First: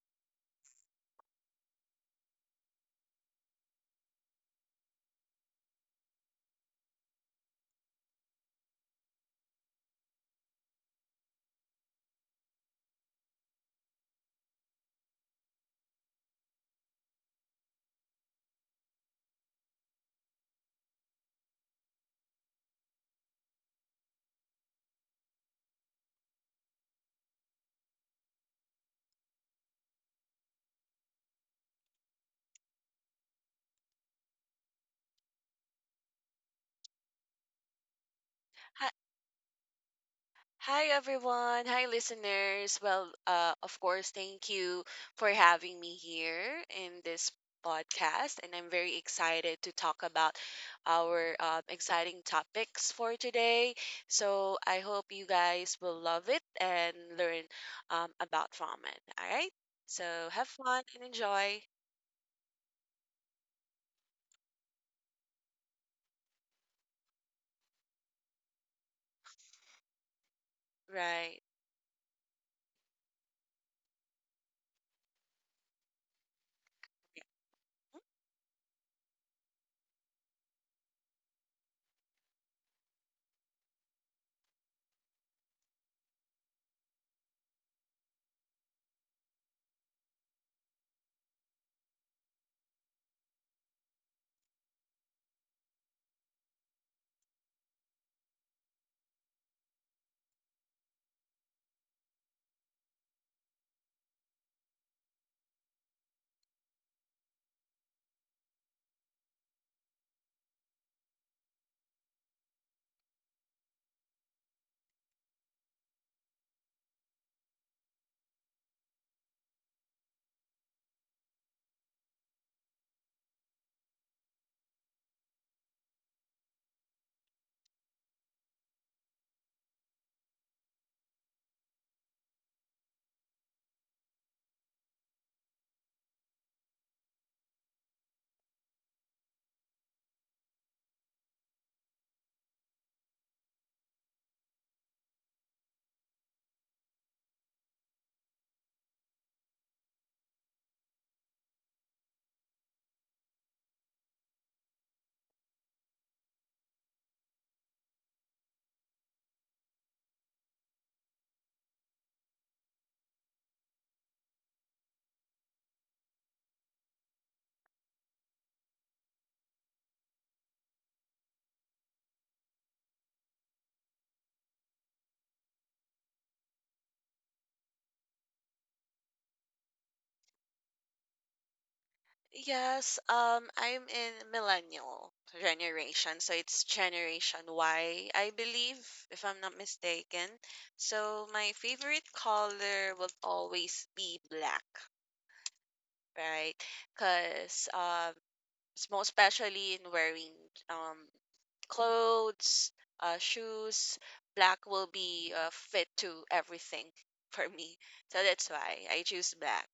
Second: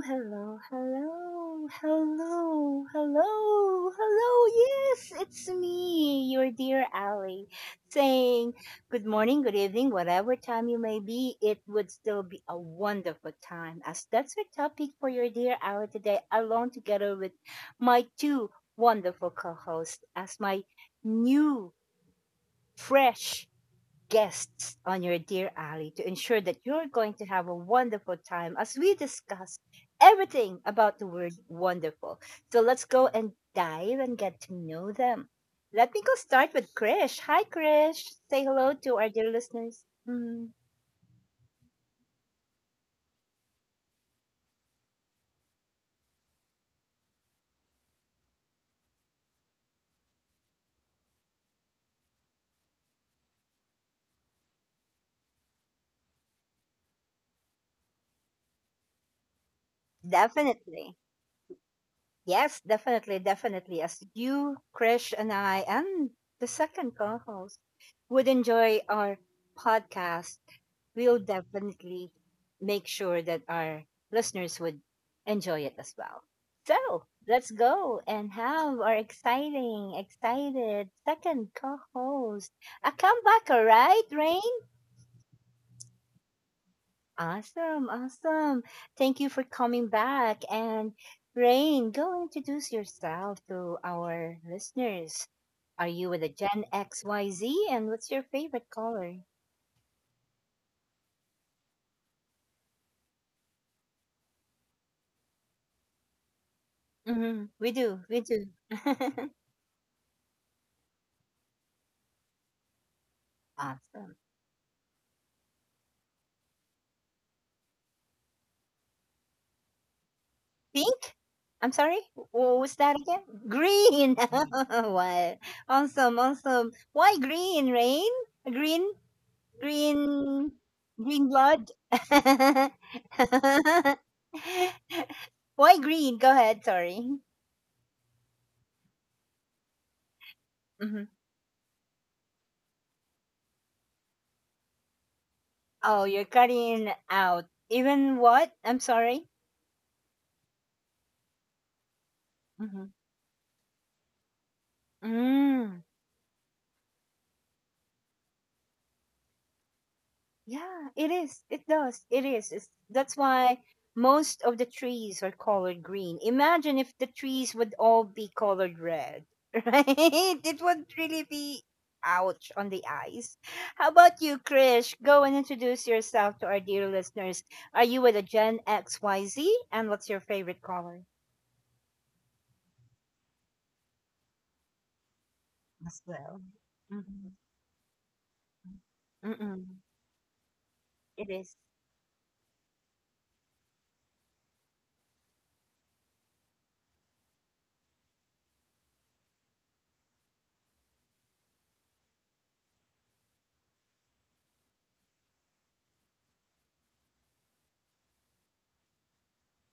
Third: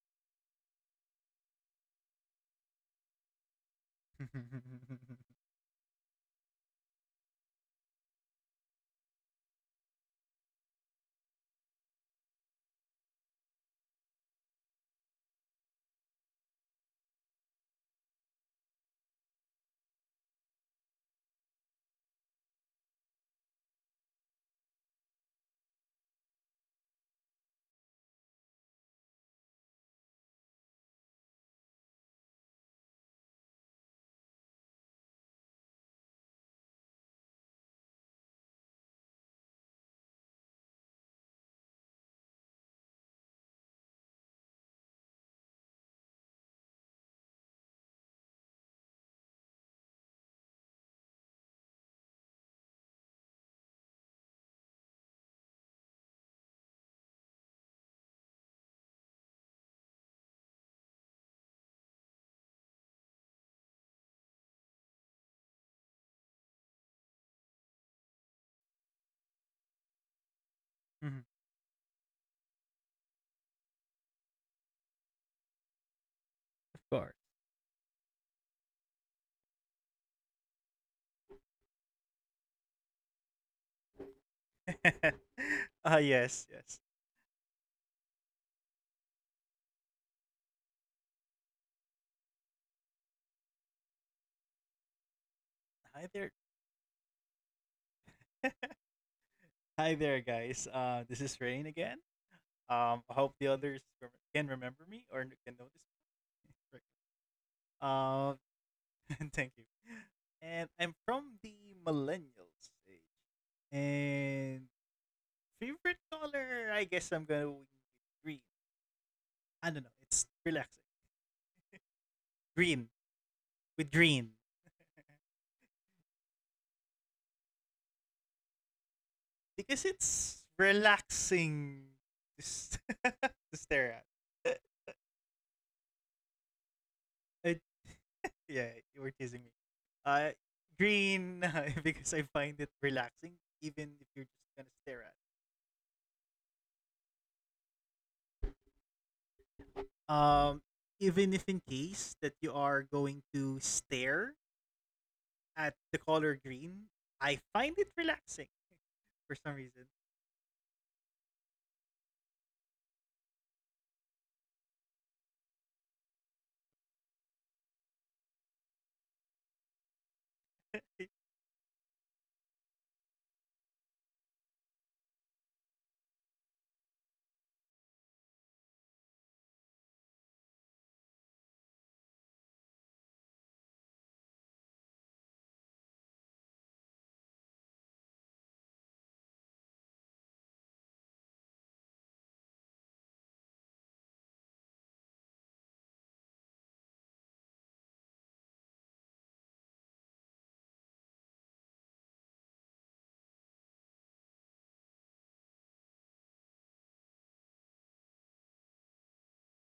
hello, hello, hello, hello, hello. Yes, it's me, your dear Ali, saying good morning, good evening, whatever time you may be. It would still be a wonderful time, as that's our topic for your dear Ali today, along together with my two wonderful co-hosts, as my new, fresh guests on your Dear Ally to ensure that you're going to have a wonderful time as we discuss everything about the word wonderful. So let's go and dive and get to know them. Let me go start with Krish. Hi, Krish. Say hello Hi, to our dear listeners. Mhm. hi everyone. Hi listeners. Well, of course, thank you for having me here in this podcast, and I'm very excited to talk about our exciting topics for today. So I hope you guys will love it and learn about ramen, all right? So have fun Definitely. and enjoy. Yes, definitely, definitely. As you, Krish, and I, and the second co host would enjoy our podcast, Of we'll Right. definitely make sure that our listeners would enjoy it as well. So course. let's go and have our exciting, excited second co host. A comebacker, right, Rain? Yes, yes. Awesome, awesome. Thank you for coming back. And Rain, go introduce yourself to our listeners. Are Hi you with a there, Gen XYZ? And what's your favorite color? hi there, guys. This is Rain again. I hope the others can remember me or can notice me. Right. We do, we do. thank you. And I'm from the millennial stage. Awesome. And favorite color, I guess I'm gonna win with green. I don't know. It's relaxing. Pink? I'm sorry? What was Green that again? with Green. green. What? Awesome, awesome. Why green, Rain? Green? Because it's Green, green blood. relaxing to stare at. Why green? Go ahead. Sorry. It, yeah, you were teasing me. Uh, Mm-hmm. green because I find it relaxing, even if you're just gonna stare at Oh, you're cutting out. Even what? I'm sorry. it. Even if in case that you are Mm-hmm. going to stare at Mm. the color green, I find it relaxing for some reason. Yeah, it is. It does. It is. That's why most of the trees are colored green. Imagine if the trees would all be colored red, right? It would really be ouch on the eyes. How about you, Krish? Go and introduce yourself to our dear listeners. Are you with a Gen XYZ? And what's your favorite color? Yes, I'm in millennial As generation, so well. it's Mhm. Generation Y, I believe, if I'm not Mm. mistaken. So It my is. favorite color will always be black, right? Because most especially in wearing um clothes, shoes, black will be fit to everything for me. So that's why I choose black.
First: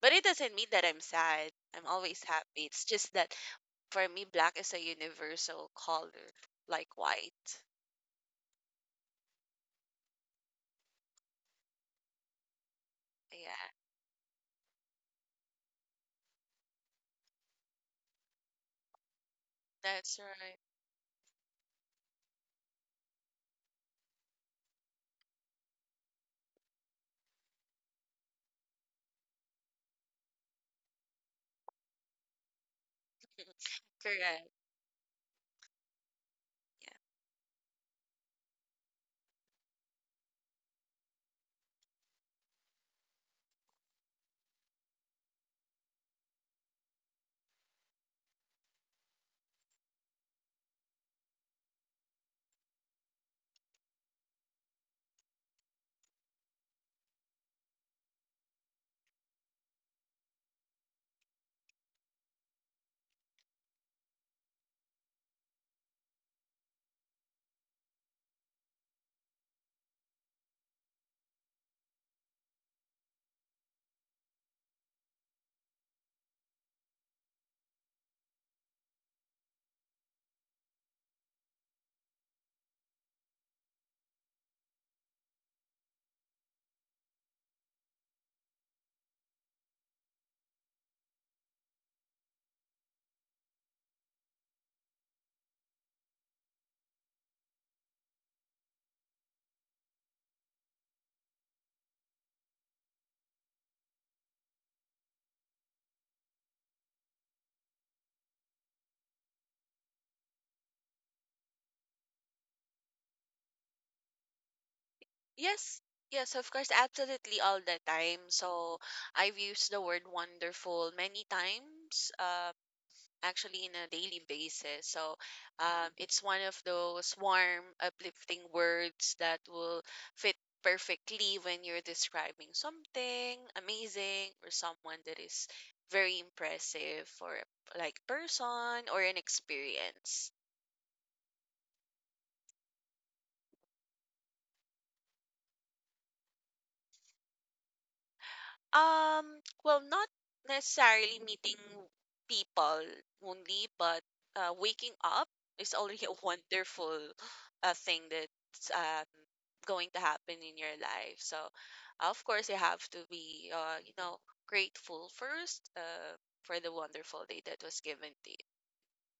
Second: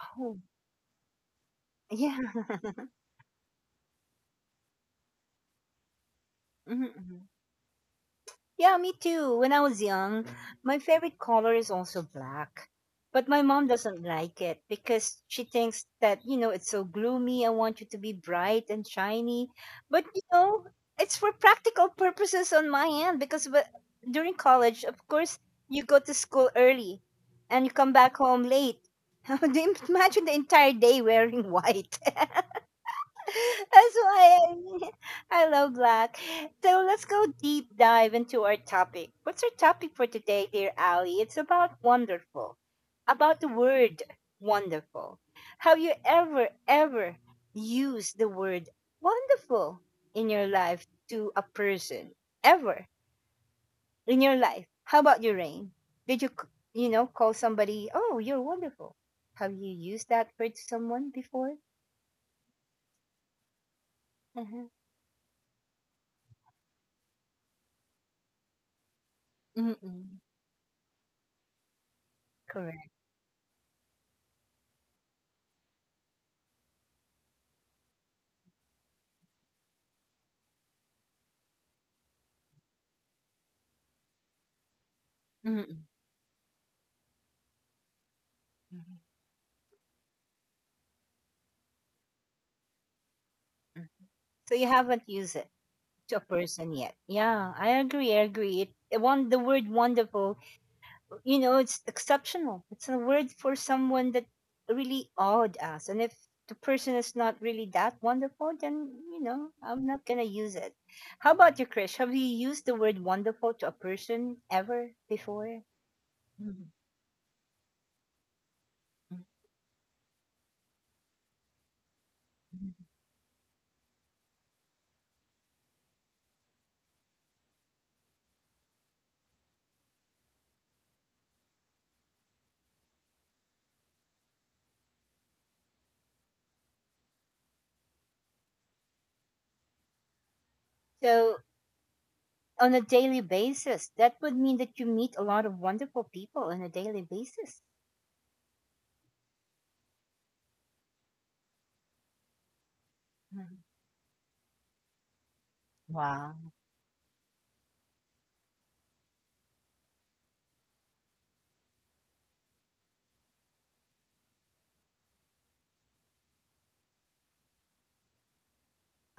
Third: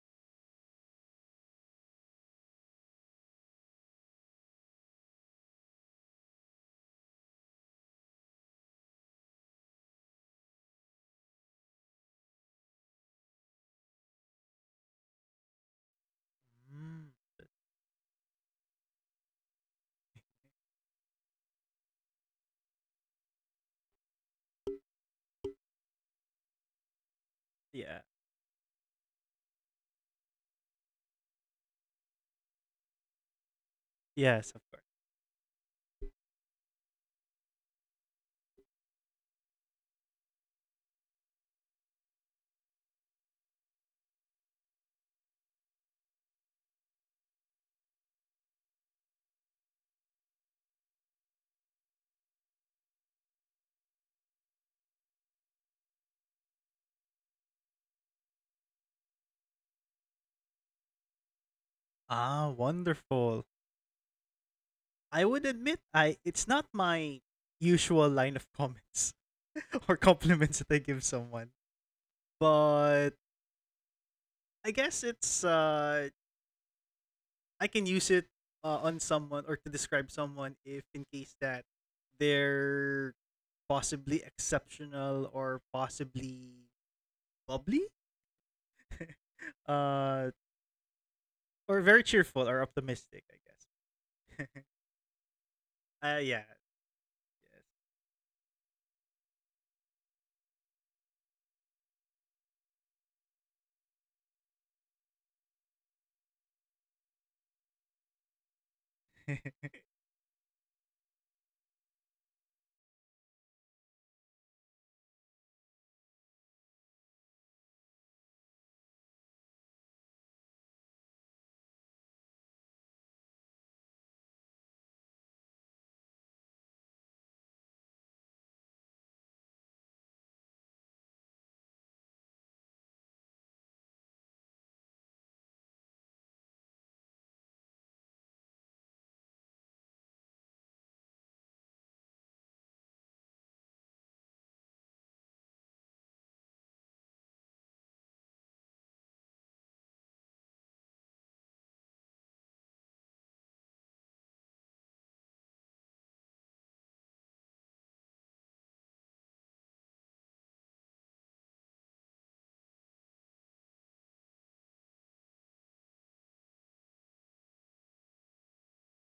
But it doesn't mean that I'm sad. I'm yeah. always happy. It's just that for me, black is a universal color, like Mm. white. Yeah, me too. When I was young, my favorite color is also black. But my mom Yeah, doesn't like it because she thinks that, you know, it's so Mm, gloomy. I want you to be bright and shiny. But, that's you right. know, it's for practical purposes on my end because during college, of course, you go to school early and you come yeah. back home late. Imagine the entire day wearing white. That's Correct. Yes, of course. why I love black. So Yeah. let's go deep dive into our topic. What's our topic for today, dear Ali? It's about wonderful, about the word wonderful. Have you ever used the word wonderful in your life to a person? Ever in your life? How about your rain? Did you, you know, call somebody, oh, you're wonderful? Have you used that word to someone before? Ah, wonderful. Uh-huh. I would admit I it's not my usual line of comments or Mm-mm. compliments that I give someone. Correct. But I guess it's I can use it on someone or to describe someone if in case that they're possibly exceptional or Mm, possibly bubbly mhm, uh or very cheerful or optimistic, I mm. guess. So you haven't used it to a yeah. person yet. Yeah, I agree. I agree. It one the word wonderful. You know, it's exceptional. It's a word for someone that really awed us. And if the person is not really that wonderful, then you know Yes. I'm not gonna use it. How about you, Krish? Have you used the word wonderful to a person ever before? Yes. Yes, of Mhm, course, absolutely all the time. So mhm, I've used the word wonderful many times. Mhm. Actually in a daily basis. So it's one of those warm, uplifting words that will fit perfectly when you're describing something amazing or someone that is very impressive or like person or an experience. So on a daily basis, that would mean that you meet a lot of wonderful people on a daily basis. Um, well, not necessarily meeting people only, but waking up is already a Wow. wonderful thing that's going to happen in your life. So, of course, you have to be, you know, grateful first for the wonderful day that was given to you.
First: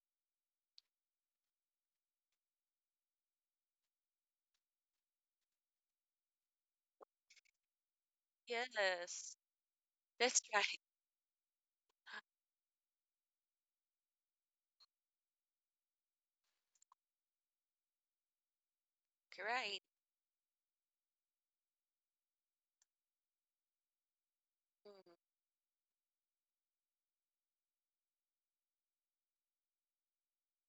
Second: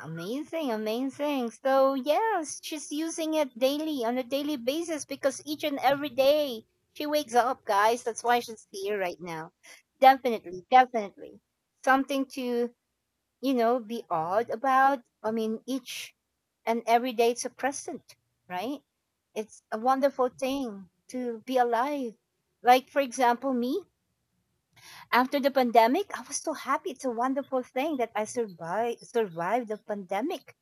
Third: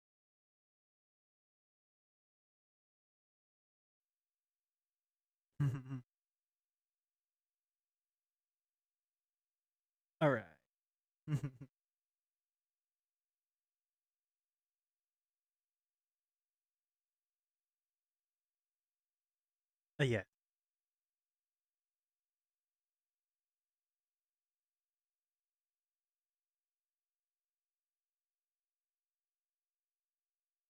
Amazing, amazing. So, yes, she's using it daily on a daily basis because each and every day she wakes up, guys. That's why she's here right Yes, now. All that's right. Definitely, right. definitely. Something to, you know, be awed about. I mean, each and every day it's a present, right? It's Right. a yeah. wonderful thing to be alive. Like, for example, me. Mhm. After the pandemic, I was so happy. It's a wonderful thing that I survived the pandemic,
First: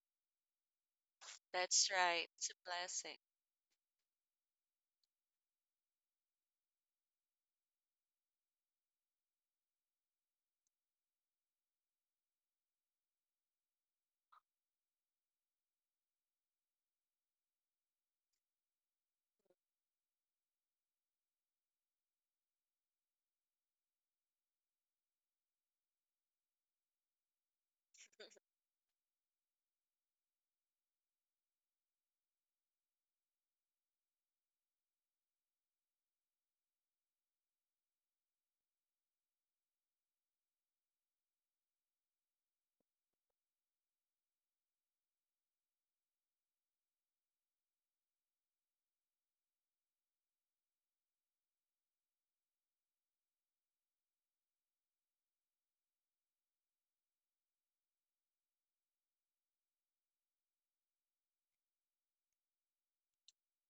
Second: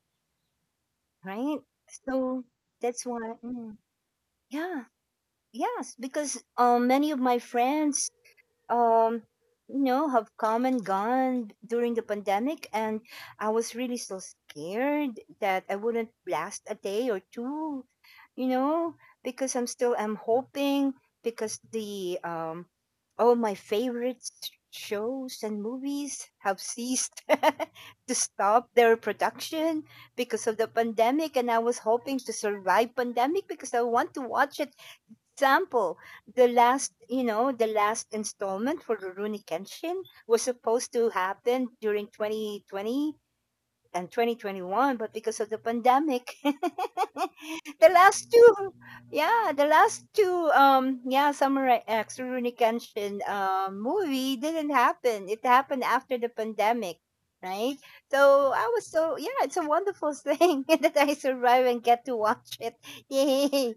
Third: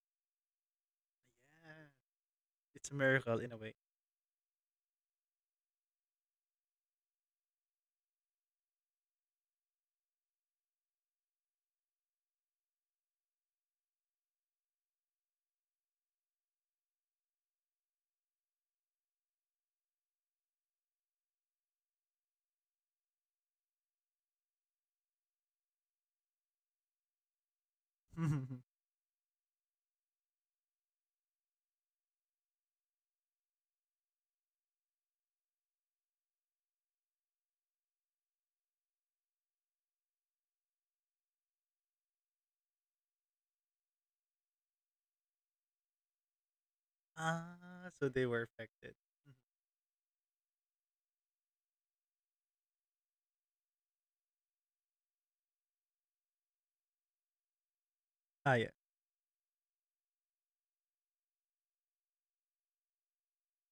right? That's right. So It's a It's a that's blessing. why, miracle in a way. mm, yeah, yes, because many of my friends um you know have come and gone during the pandemic, and I was really so scared that I wouldn't last a day or two. You know, because I'm hoping, because the all my favorite shows and movies have ceased to stop their production because of the pandemic, and I was hoping to survive pandemic because I want to watch it. Example, the last, you know, the last installment for Rurouni Kenshin was supposed to happen during 2020 and 2021, but because of the pandemic, the Ah, so last they were two, affected. Mhm. yeah, the last two, yeah, Samurai X Rurouni Kenshin movie didn't happen. It happened after the pandemic, right? So Ah, I yeah. was so yeah, it's a wonderful thing that I survive and get to watch it. Yay!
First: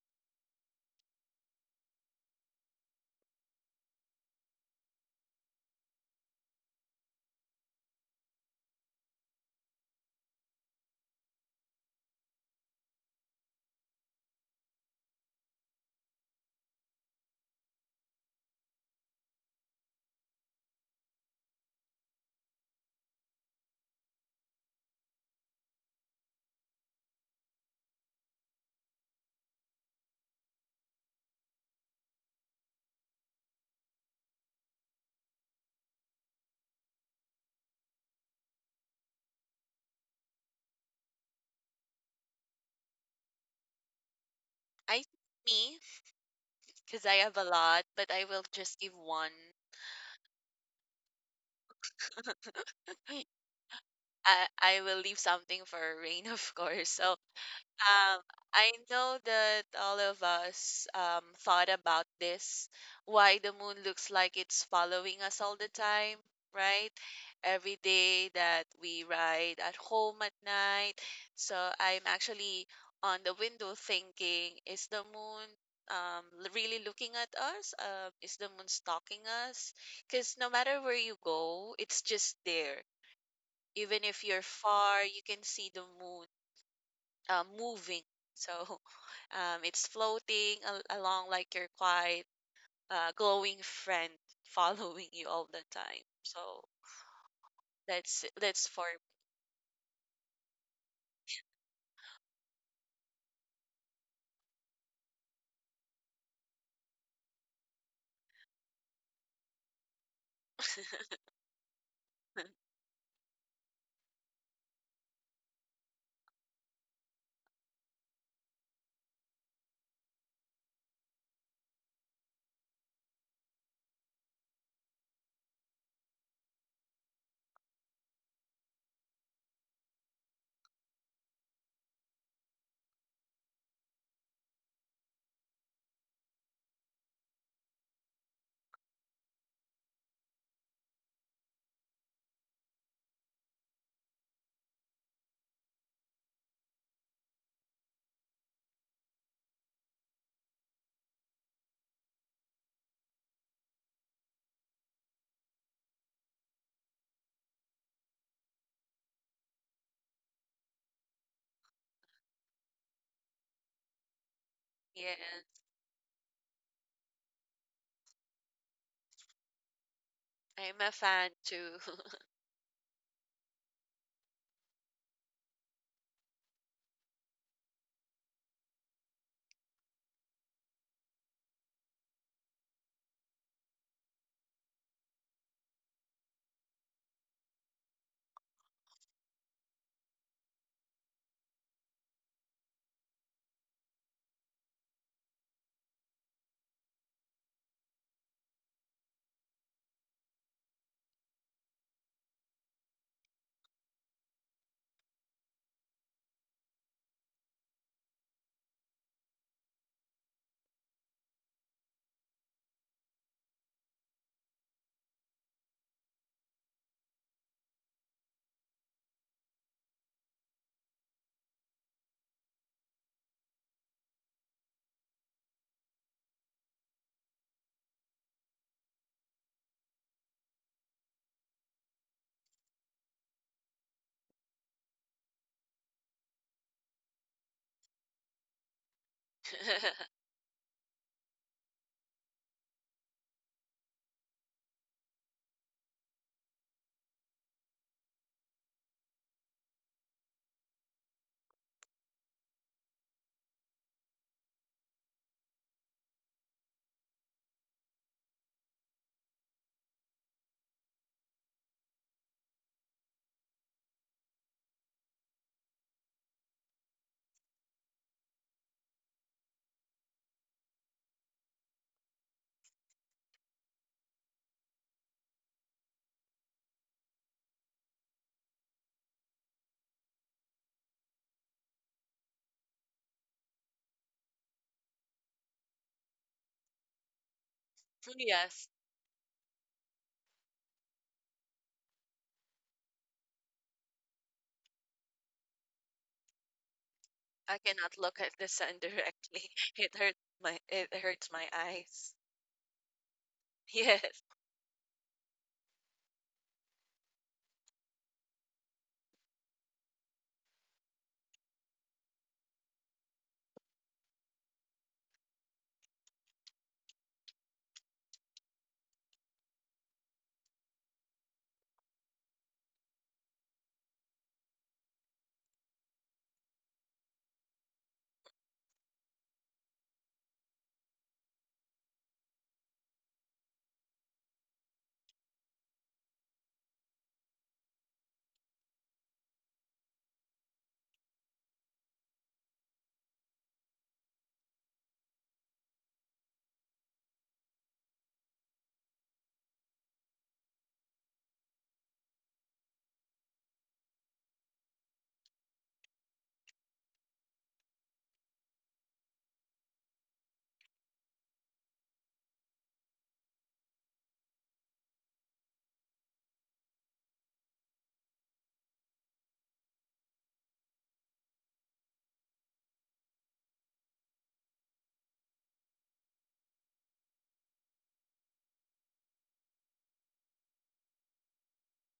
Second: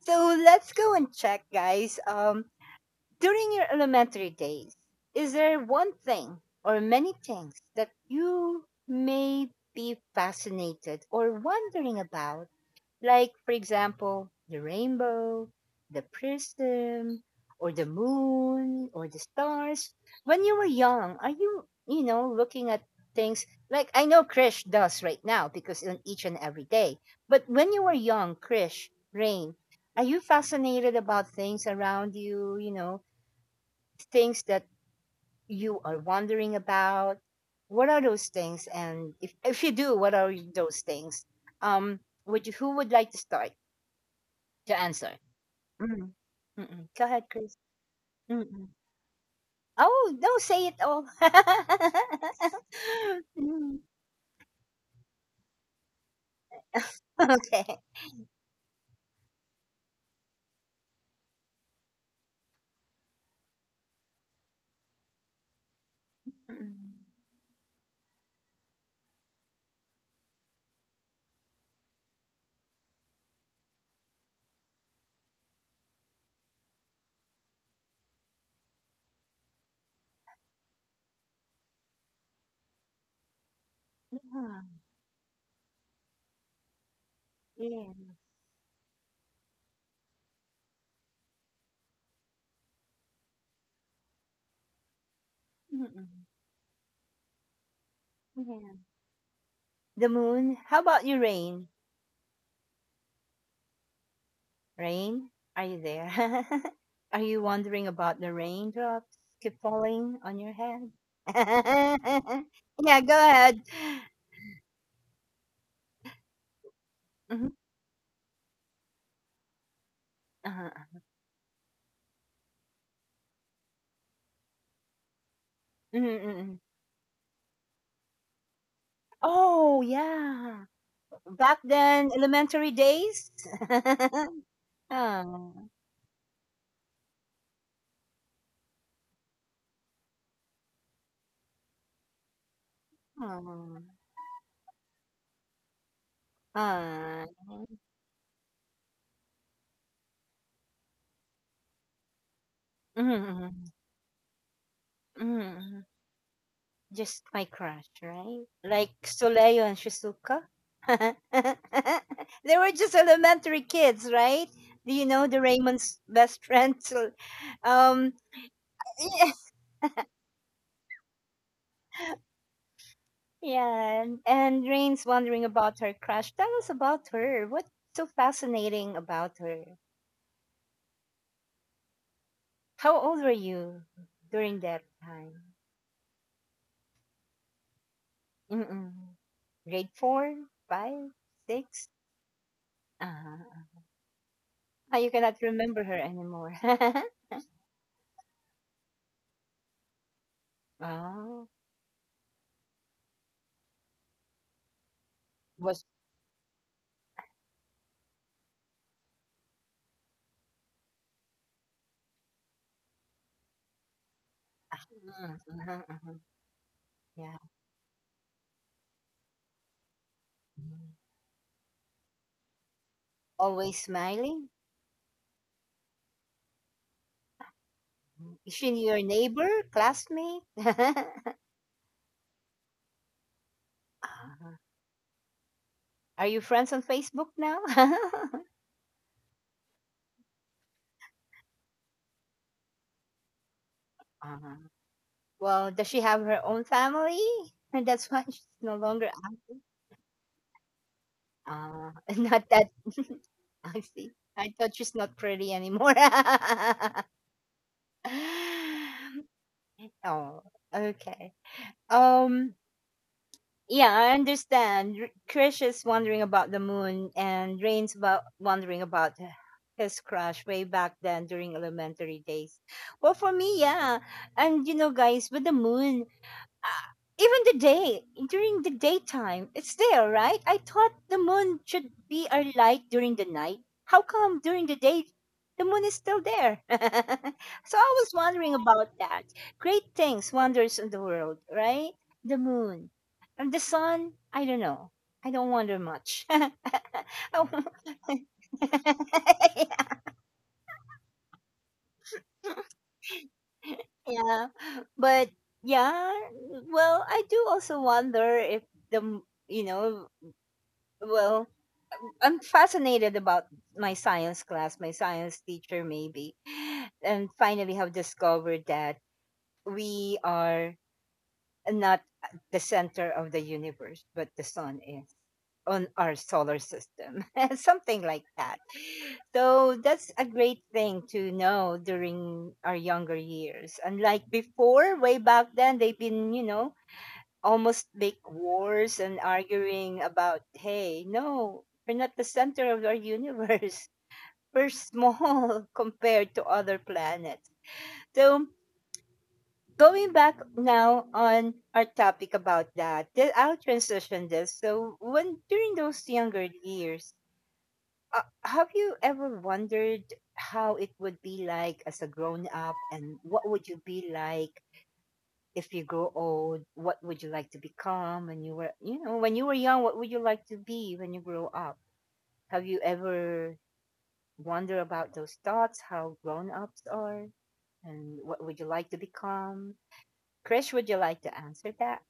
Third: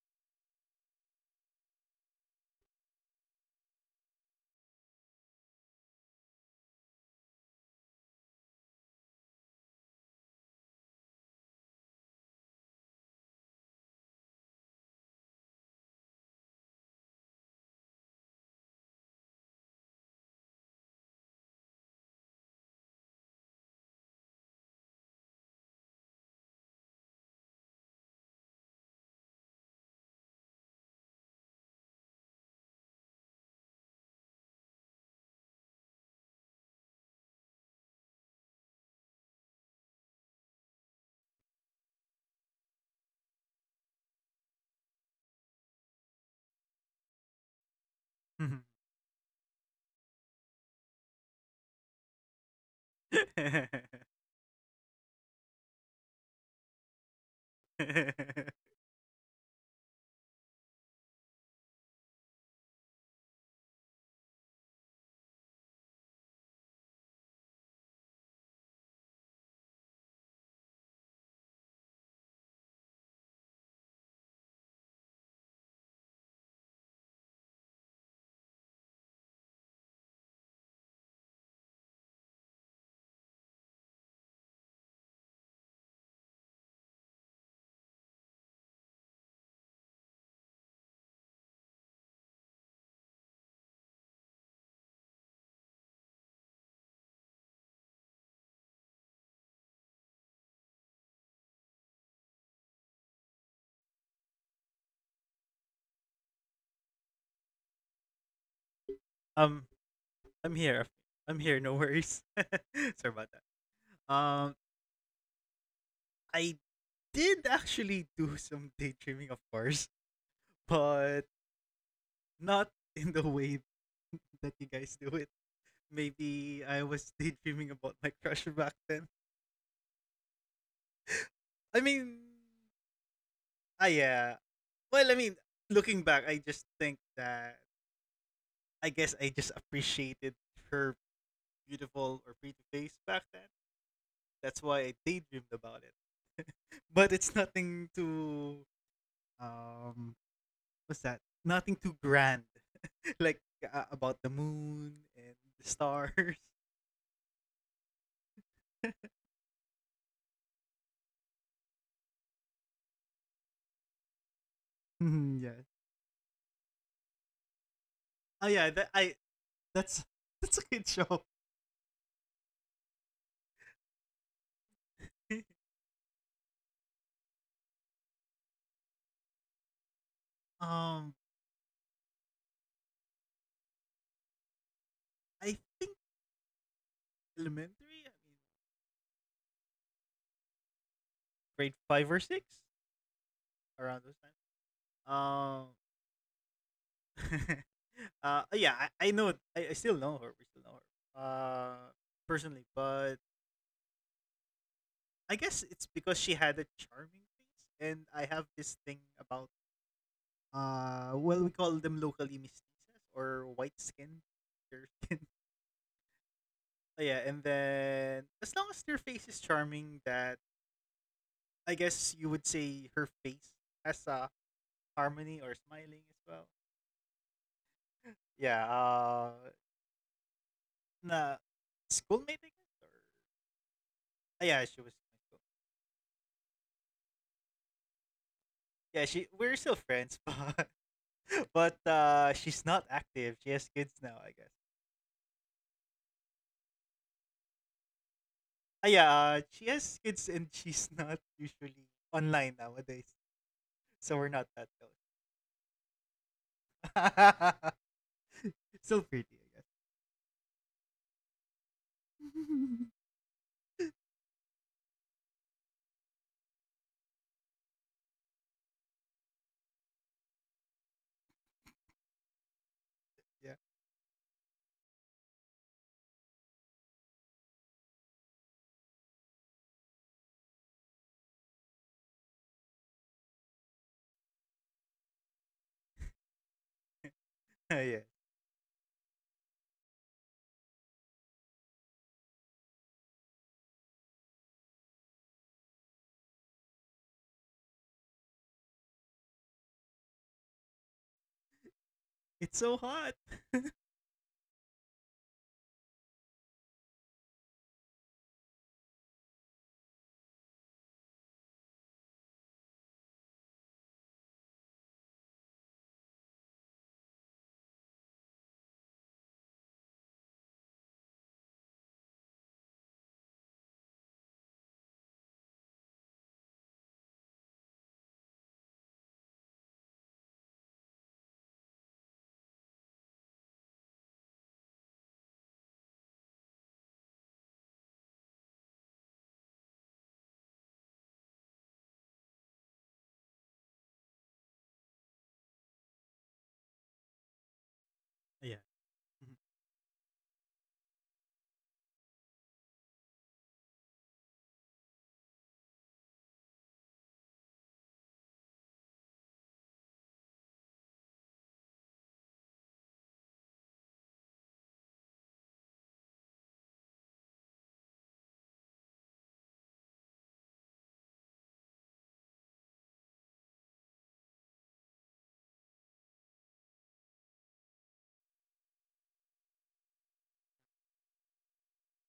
So let's go and check, guys. During your elementary days, is there one thing or many things that you may be fascinated or wondering about? Like, for example, the rainbow, the prism, or the moon, or the stars. When you were young, are you, you know, looking at things like I know Krish does right now because on each and every day. But when you were young, Krish, Rain, are you fascinated about things around you, you know, things that you are wondering about? What are those things? And if you do, what are those things? Um, would you, who would like to start? To I think answer. me, Mm. Mm. Go because I ahead, have a Chris. lot, but I will Mm. just give one. Oh, no, say it all. Mhm. Mm. I will leave something for rain, of course. So Okay. um, I know that all of us thought about this, why the moon looks like it's following us all the time, Mm. right? Every day that we ride at home at night. So I'm actually on the window thinking, is the moon really looking at us? Is the moon stalking us? Because no matter where you go, it's just there, even if you're Yeah. far, you can see the moon Yeah. moving. So it's floating along like your quiet, glowing friend following you all the time. Mm. So that's for Yeah. The moon. How about you, rain? Rain, are you there? Are you wondering about the raindrops keep um, falling on your I'm here. Okay. head? I'm here. No worries. me. Sorry Yeah, go about ahead. that. I did Mhm. actually do some daydreaming, of course, Uh-huh. but not in the way that you guys do it. Mm, mm, mm. Maybe I was daydreaming about my crush back then. Oh, yeah. Back I then mean, elementary days. ah, yeah. Well, I Ah, mean, looking back, I just think that I guess I just appreciated her beautiful or pretty face back ah, then. That's why I daydreamed about it. But ah. it's nothing too um what's that? Nothing too grand Mhm, like mhm, about the moon and the mhm. stars. Just my crush, right? Like Soleil and Shizuka. They were just elementary kids, right? Do you Yeah, know Mhm, the yeah. Raymond's best friend? Um, Oh yeah, that I that's that's a I'm good a show. fan too. yeah, and Rain's wondering about her crush. Tell us about her. What's so fascinating about her? um How old were you during that time? I think elementary, I mean Mm. Grade 4, 5, grade six. 5 or 6 Ah, around those times. ah, you cannot Um remember her anymore. Yeah, I know I still know her, we still know her Oh, personally, but I guess it's was because she had a charming face and I have this thing about well, we call them locally mestizas, or white skin, fair skin. mm, mhm, mhm, Oh yeah, yeah. and then as long as their face is charming, that Mm. I guess you would say her face Always has a smiling. harmony or smiling as well. Mm. Is yeah she your uh neighbor, classmate? na schoolmate I guess, or ah, Ah, yeah, she was my schoolmate. are you friends on Facebook now? Yeah, she we're still friends, but she's not active. She has kids now, I guess. Ah, well, does she have her own family? And that's why she's no Ah, yeah, longer she active. has kids and she's not usually Ah, not online that. nowadays, I so see. we're not I that thought she's not pretty anymore. close. Still pretty, I Oh, okay. Um, yeah, I understand. Krish is wondering about the moon, and Rain's about wondering about his crush way back then during elementary days. Well, for guess. me, yeah, and you know, guys, with the moon, even the day during the daytime it's there, right? I thought the moon should be our light during the night. How come during the day the moon is still there? So Yeah, I yeah. was wondering Yes, about that. Great things, wonders in the world, right? The moon and the sun, I don't know. I don't wonder much. Oh, I cannot look at the sun directly. It hurts my eyes. It's so hot. Yes. yeah, but yeah, well, I do also wonder if the m- you know, well, I'm fascinated about my science class, my science teacher, maybe, and finally have discovered that we are not the center of the universe, but the sun is on our solar system, something like that. So that's a great thing to know during our younger years. Unlike before, way back then, they've been, you know, almost make wars and arguing about, hey, no, we're not the center of our universe. We're small compared to other planets. So, Yeah. Mhm. going back now on our topic about that, I'll transition this. So, when during those younger years, have you ever wondered how it would be like as a grown up, and what would you be like if you grow old? What would you like to become when you were, you know, when you were young? What would you like to be when you grow up? Have you ever wondered about those thoughts, how grown ups are, and what would you like to become? Krish, would you like to answer that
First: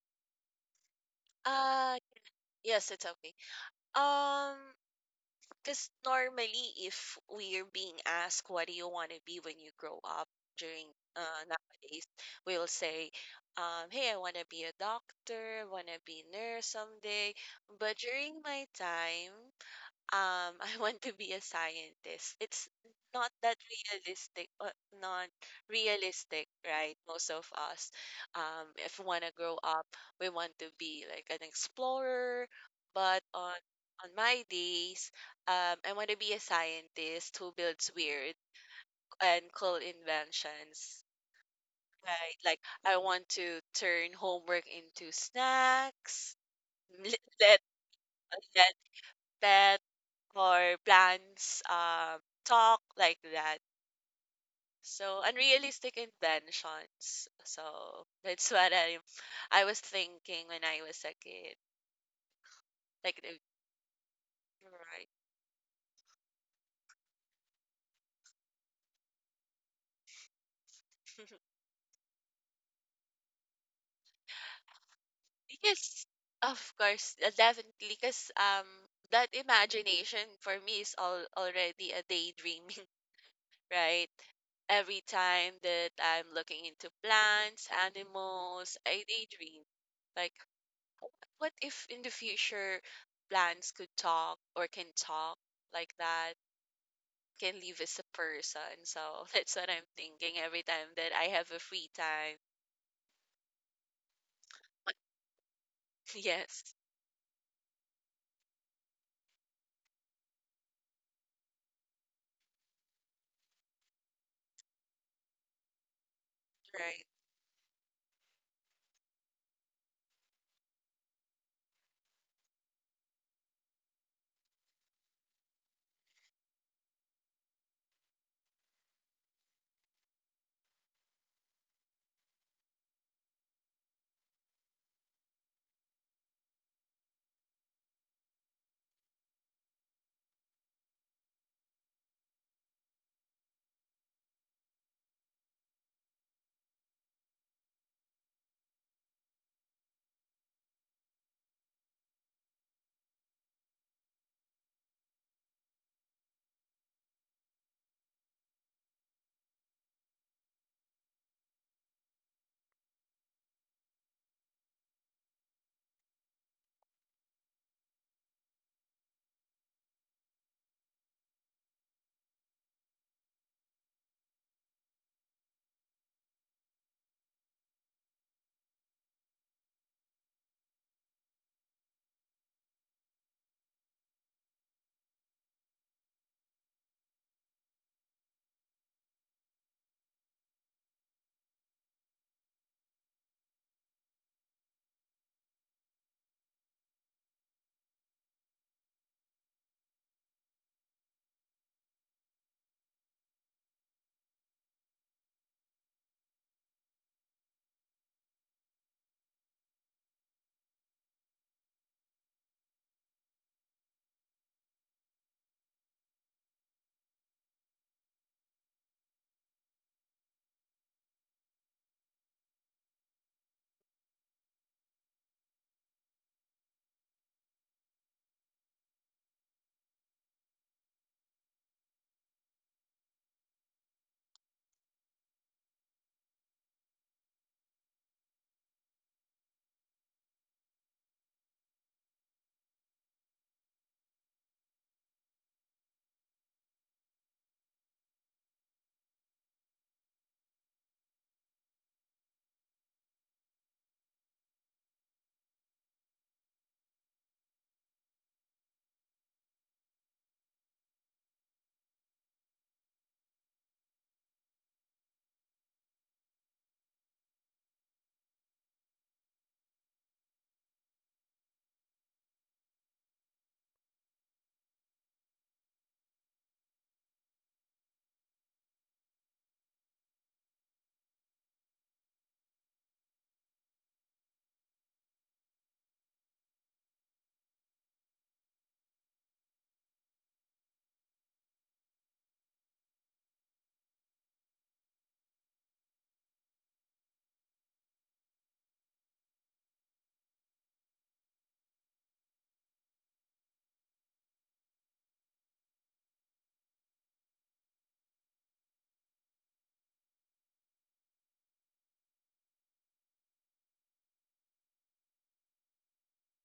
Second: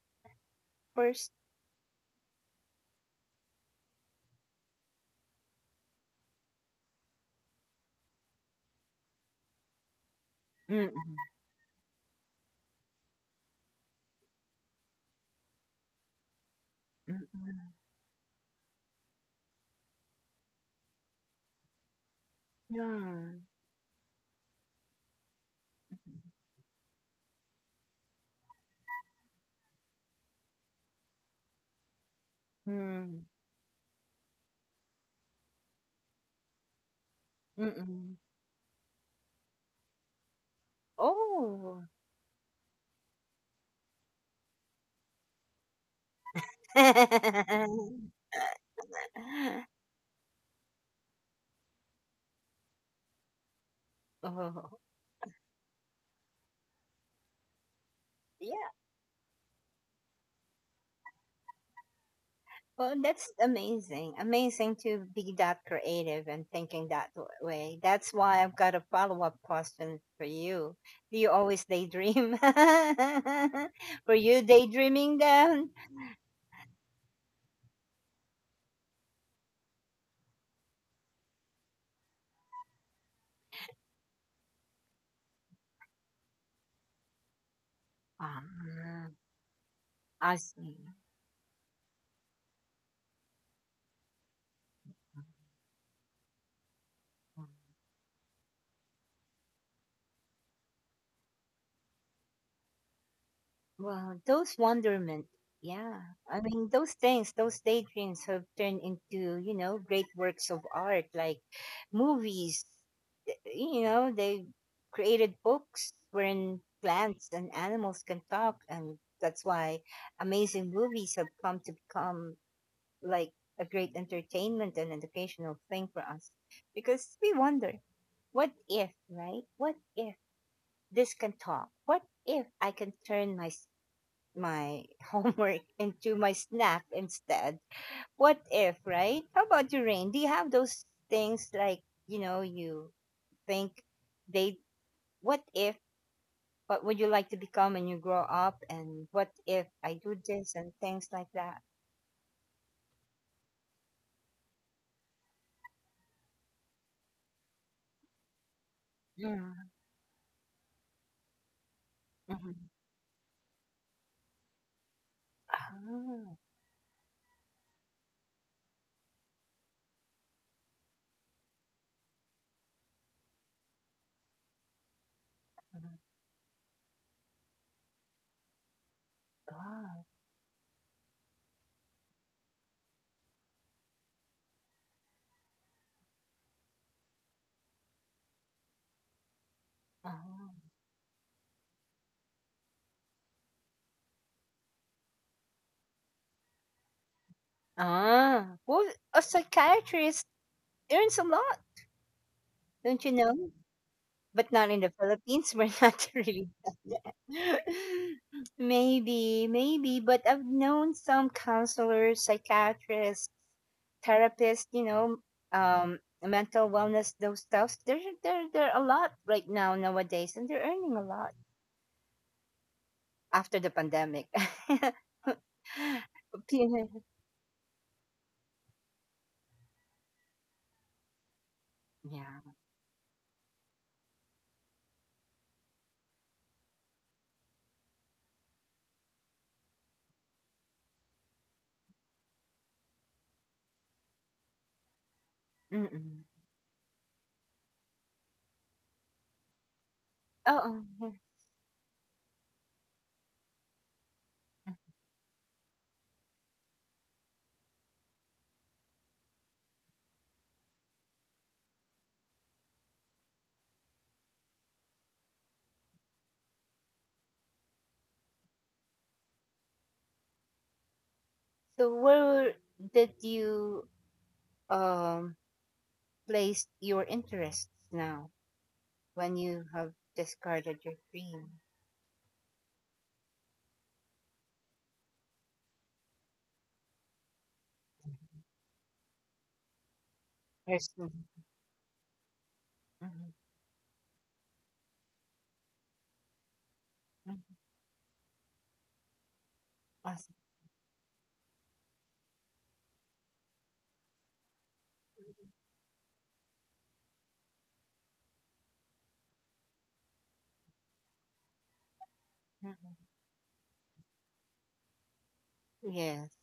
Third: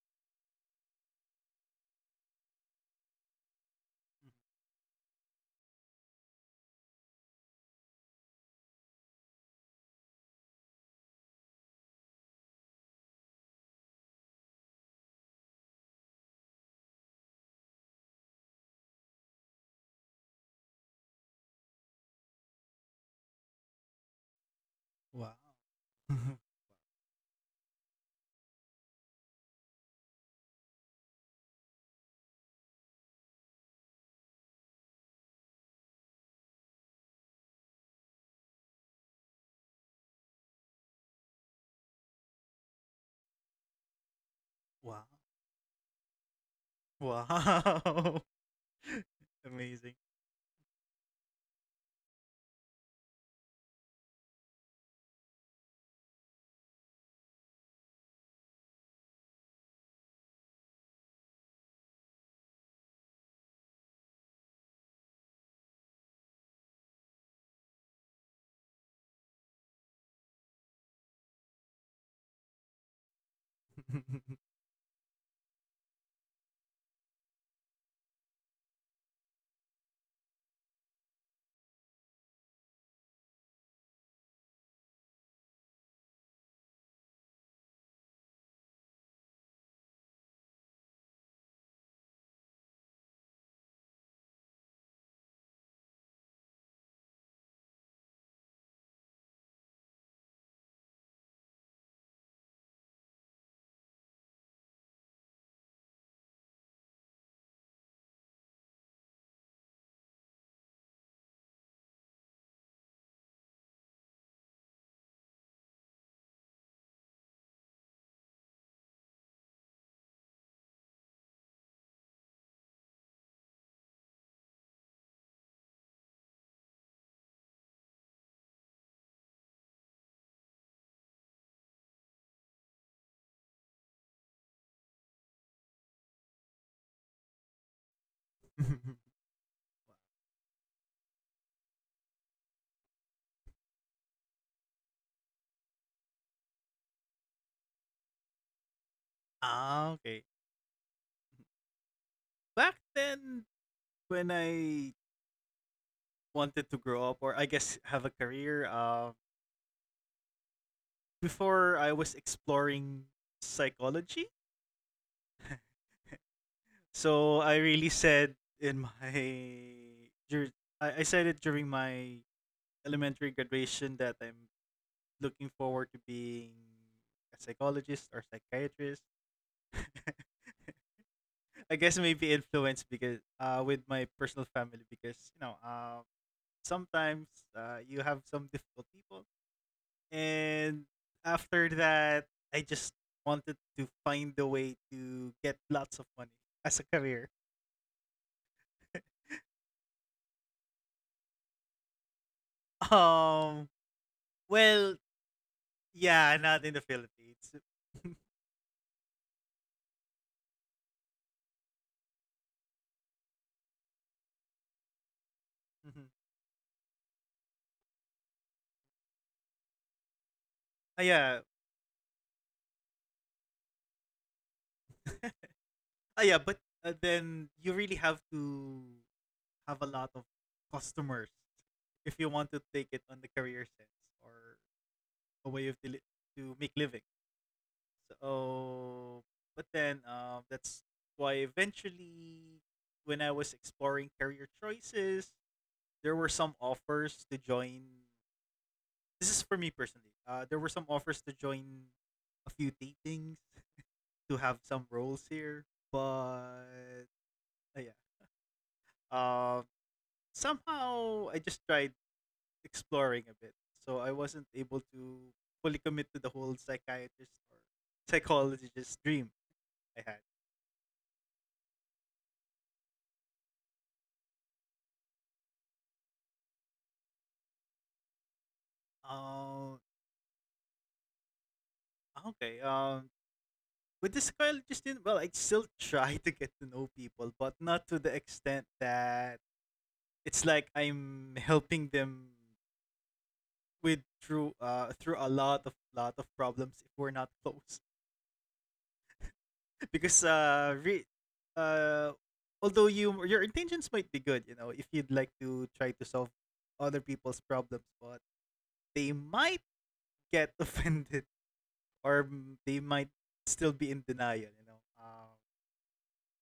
first? Uh yes, it's okay. Um Because normally, if we're being asked, what do you want to be when you grow up during Mm-mm. Nowadays, we'll say, hey, I want to be a doctor, want to be nurse someday. Mm-mm. But during my time, I want to be a scientist. It's not Yeah. that realistic, not Wow. realistic, right? Most of us, if we want to grow up, we want to be like an explorer. But Mm. on my days, I want to be a scientist who builds Mm-mm. weird and cool inventions. Oh. Right, like I want to turn homework Wow. into snacks. Let Wow. let pet Amazing. or plans, talk like that. Oh. So unrealistic intentions. So that's what Yeah. I was thinking when I was a kid. Well, Like that's the- amazing. Amazing right. to be that creative and thinking that way. That's why I've got a follow-up question for you. Do you always daydream? Were you daydreaming then? Yes, of course, definitely. Cause that imagination for me is all already a daydreaming, right? Every time that I'm looking into plants, animals, I Ah, daydream like, I see. what if in the future plants could talk or can talk like that? Can live as a person. So that's what I'm thinking every time that I have a free time. Well, those wonderment, yeah. I Yes, mean, those things, those daydreams have turned into, you know, great works of art like movies, you know, they created books wherein right. plants and animals can talk, and that's why amazing movies have come to become like a great entertainment and educational thing for us, because we wonder, what if, right? What if this can talk? What if I can turn my my homework into my snack instead? What if, right? How about you, Rain? Do you have those things like you know you think they what if, what would you like to become when you grow up, and what if I okay. do this and things like that? Back then, when I wanted to grow up, or I guess have a career, Mm. before, I Mm. was exploring psychology. Oh, So I really said in my dur- I said it during my elementary graduation that I'm looking my forward to being a psychologist or psychiatrist. god. I guess maybe influenced because with my personal family, because you know, sometimes you have some difficult people. Oh. And after that, I just wanted to find a way to get lots of money as a career. Ah, well, a psychiatrist earns a lot, don't you know? Um, But not in well, the Philippines. We're not yeah, really not in the done yet. Philippines. Maybe, but I've known some counselors, psychiatrists, therapists, Mhm. mental wellness, those stuff. They're a lot right now, nowadays, and they're earning Ah, a lot yeah. after the pandemic. Ah, yeah, but Opinion. then you really have to have a lot of customers if you want Yeah. to take it on the career sense, or a way of to make living. So, but then, that's why eventually, when I was exploring career choices, there Mm-mm. were some offers to join. This is for me personally. There were some Oh, oh, yeah. offers to join a few datings to have some roles here, but yeah. Um, somehow I just tried exploring a bit, so I wasn't able to fully commit to the whole psychiatrist or psychologist dream I had. So where did you um, place your interests now, when you Um, have discarded your dream? Ah, okay. With this college student, well, I still try to get to know people, but not to the extent that it's like There's I'm helping them mhm, with through through a lot of problems if we're not mhm, close. because awesome. uh re- uh although you, your intentions might be good, you know, if you'd like to try to solve other people's problems, but they might get offended, or mm, they Mhm. might still be in denial, you know. Um, Yes,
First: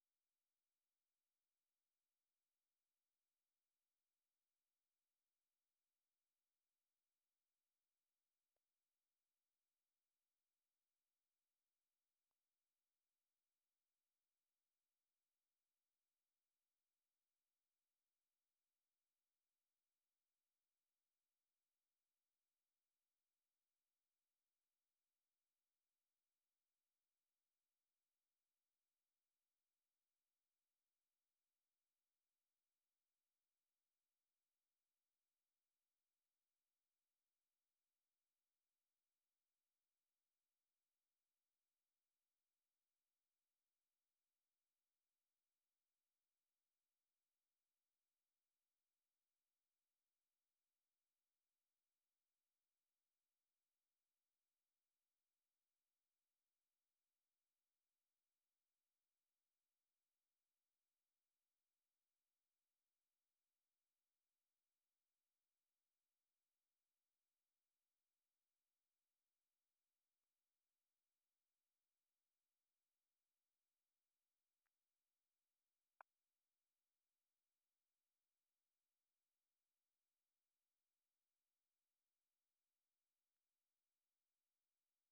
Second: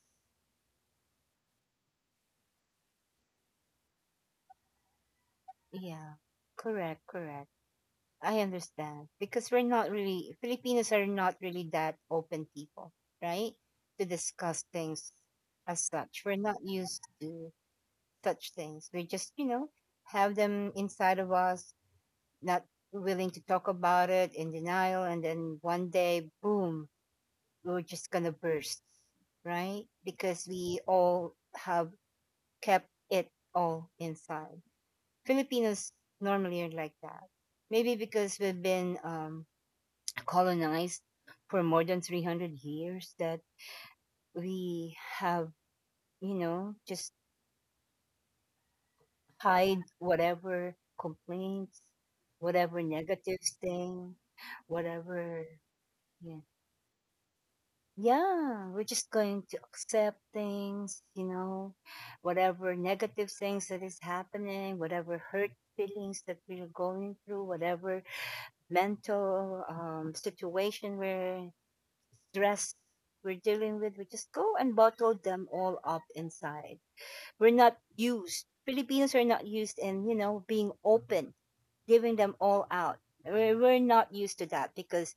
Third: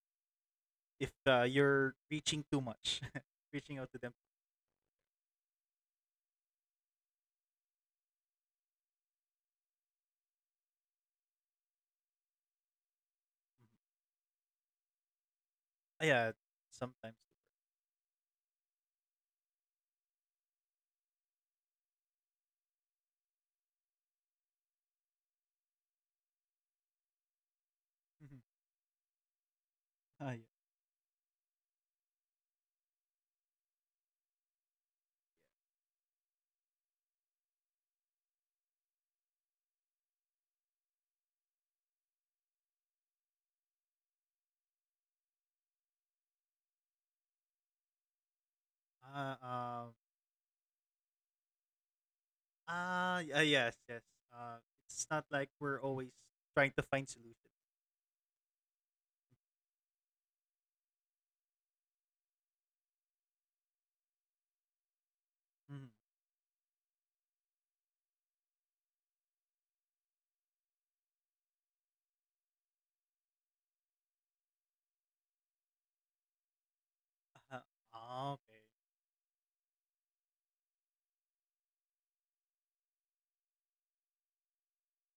if you're reaching too much, reaching out to them. yeah, correct, correct. I understand because we're not really, Filipinos are not really that open people, right? Mhm. To discuss things as Ah, such. yeah, We're not used sometimes. to such things. We just, you know, have them inside of us, not willing to talk about it, in denial, and then one day, boom, we're just gonna Mhm. burst, right? Ah, yeah. Because we all have kept it all inside. Filipinos normally are like that. Maybe because we've been colonized for more than 300 years, that we have, you know, just Uh, hide um, whatever complaints, whatever ah, negative ah, yes, yes. thing, Uh, it's not whatever like we're always yeah, trying to find solutions. yeah, we're just going to accept things, you know, whatever negative things that is happening, whatever hurt Mhm. feelings that we're going through, whatever mental situation we're stressed we're dealing with, we just go and bottle them all up inside. We're Ah, not ah, used. okay, Filipinos are not used in, you know, being open, giving them all out. We're not used to that because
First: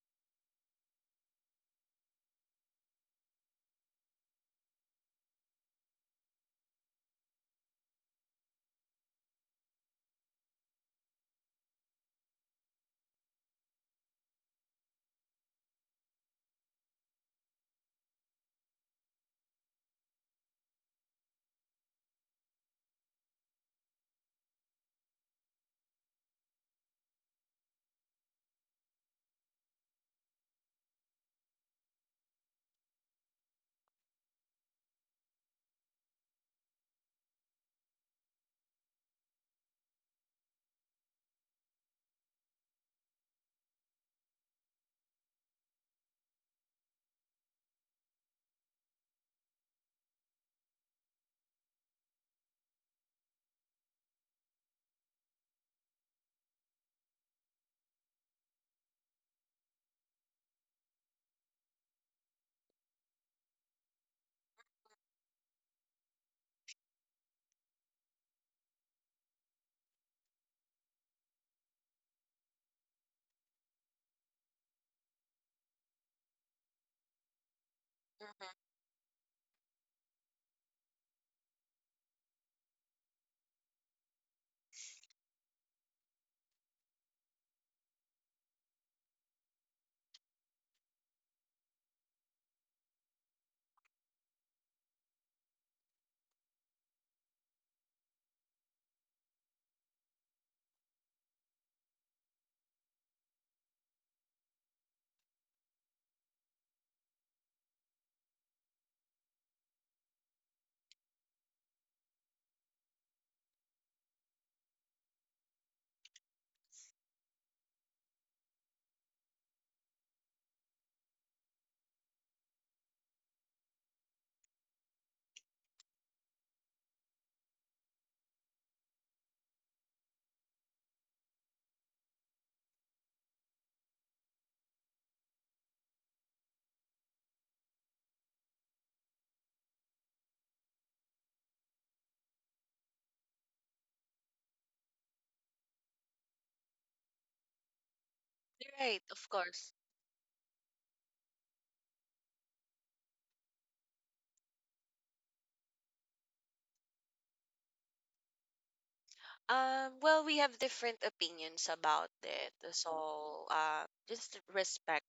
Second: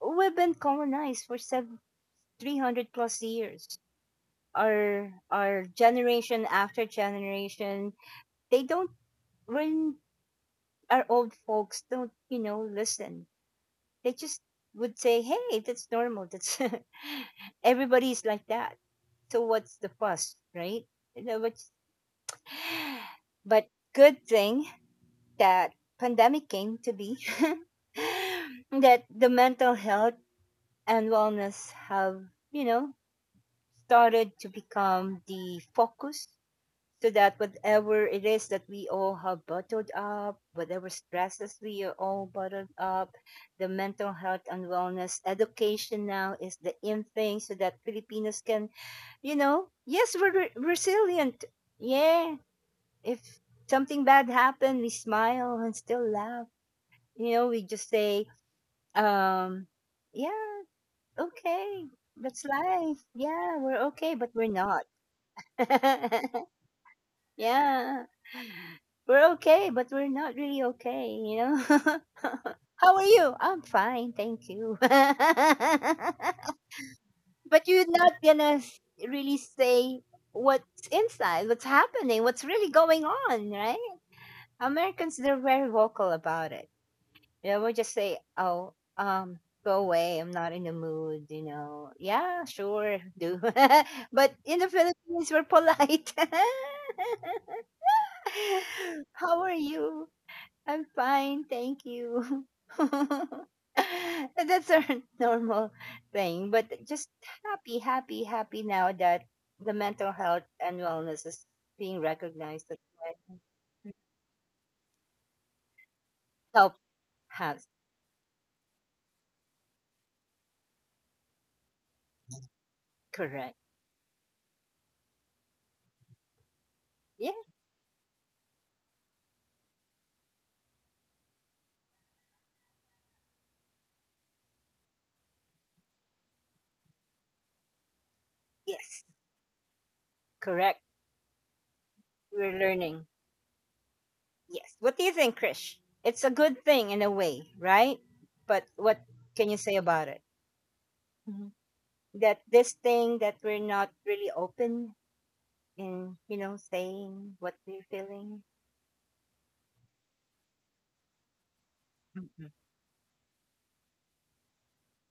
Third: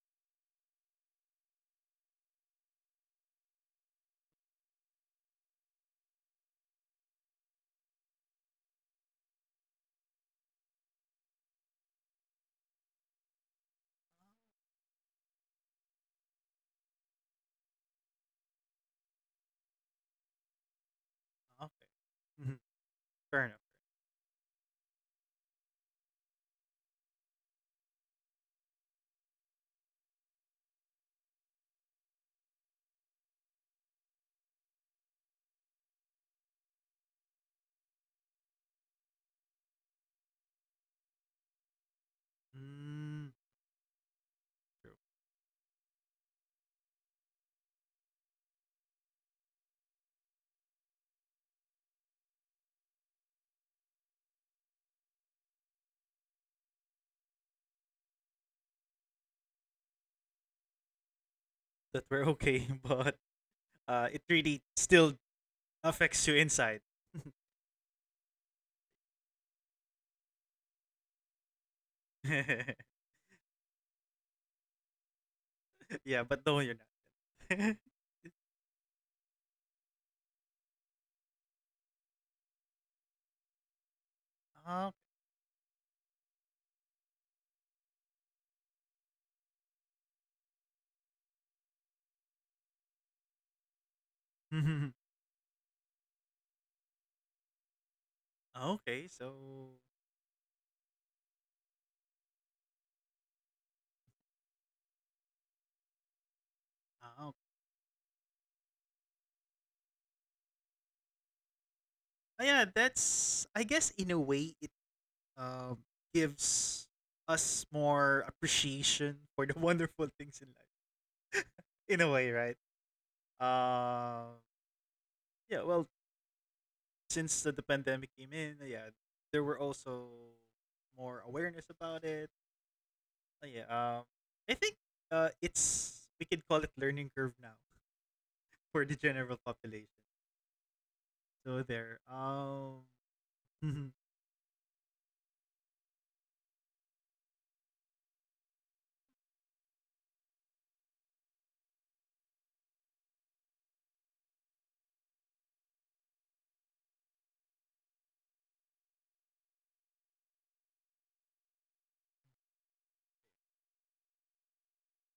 we've been colonized for seven, 300 plus years, our generation after generation, they don't, when our old folks don't, you know, listen. They just would say, "Hey, that's normal. That's everybody's like that. So what's the fuss, right?" You know, but ah, okay. Mhm. Fair enough. but good thing that pandemic came to be that the mental health and wellness have, you know, started to become the focus so that whatever it is that we all have bottled up, whatever stresses we are all bottled up, Mm, the mental health and wellness education now is the in thing so that Filipinos can, you know, yes, we're re- resilient. Yeah. If something bad happened, we smile and still laugh. You know, we just say, um, yeah, okay, that we're that's okay, life. but Yeah, we're it okay, but we're really not. still affects you inside. Yeah. We're okay, but we're not really okay, you know? How are you? I'm fine, thank you. But Yeah, but no, you're not. you're not gonna Hmm. s- really say what's inside, what's happening, what's really going on, right? Ah, Americans, they're very vocal about it. You know, we'll just say, oh, go away, I'm not in the mood, you know? Yeah, sure, do. But in the mhm. Philippines, we're polite. Okay, so How are you? I'm fine, thank you. That's a normal thing, but just ah, happy now that the mental health and wellness is being ah, yeah, recognized as a that's, I guess, in a way it um help gives us has more appreciation for the wonderful things in life. In a way, right? correct. Um yeah, well, Yeah, since the pandemic came in, yeah, there were also more awareness about it. Ah, yeah, I think it's, we can call it learning curve now, for the yes, general population. correct. So there. We're learning. Yes. What do you think, Krish? It's a good thing in a way, right? But Right, what of can you course. say about it? Mhm. That this thing that we're not really open in, you know, saying what we're feeling Well, we have different opinions about mhm, mhm. it, so just respect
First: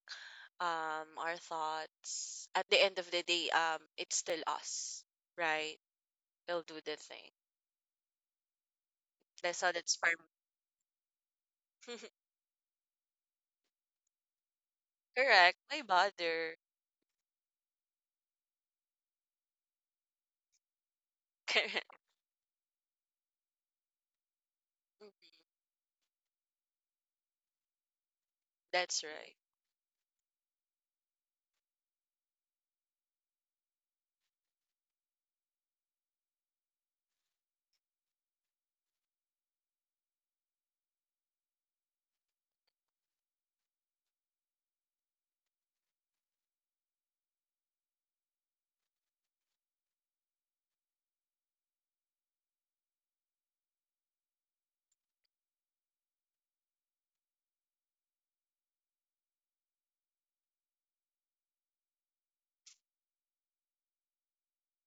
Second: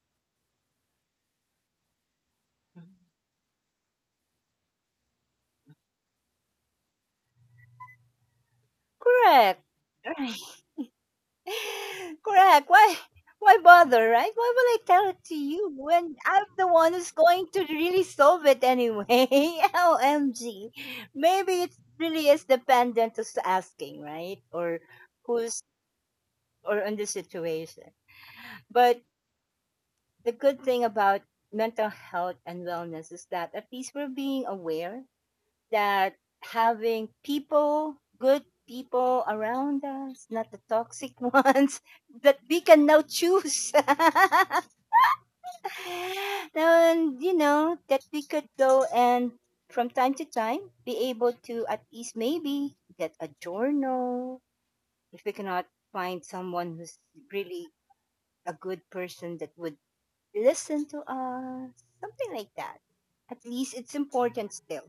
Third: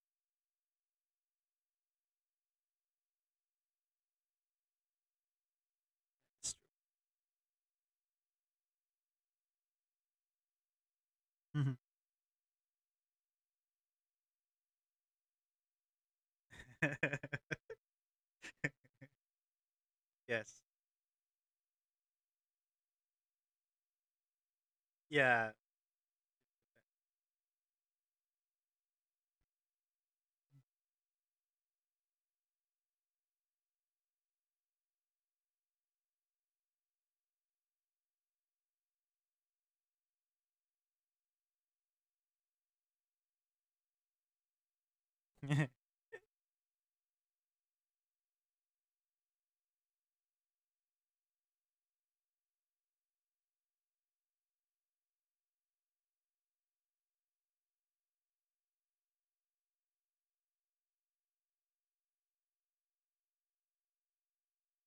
our thoughts. At the end of the day, it's still us, right? it's We'll do the thing. Correct. That's how that's for Right. true. me. Correct. Why bother, right? Why will I tell it to Correct. you My when I'm mother. the one who's going to really solve it anyway? Yes. OMG. Maybe it Correct. really is dependent who's asking, right? Or Mhm. Yeah. who's or on the situation. But That's right. the good thing about mental health and wellness is that at least we're being aware that having people, good people around us, not the toxic ones, that we can now choose. And, you know, that we could go and from time to time be able to at least maybe get a journal if we cannot find someone who's really a good person that would listen to us, something like that. At least it's important still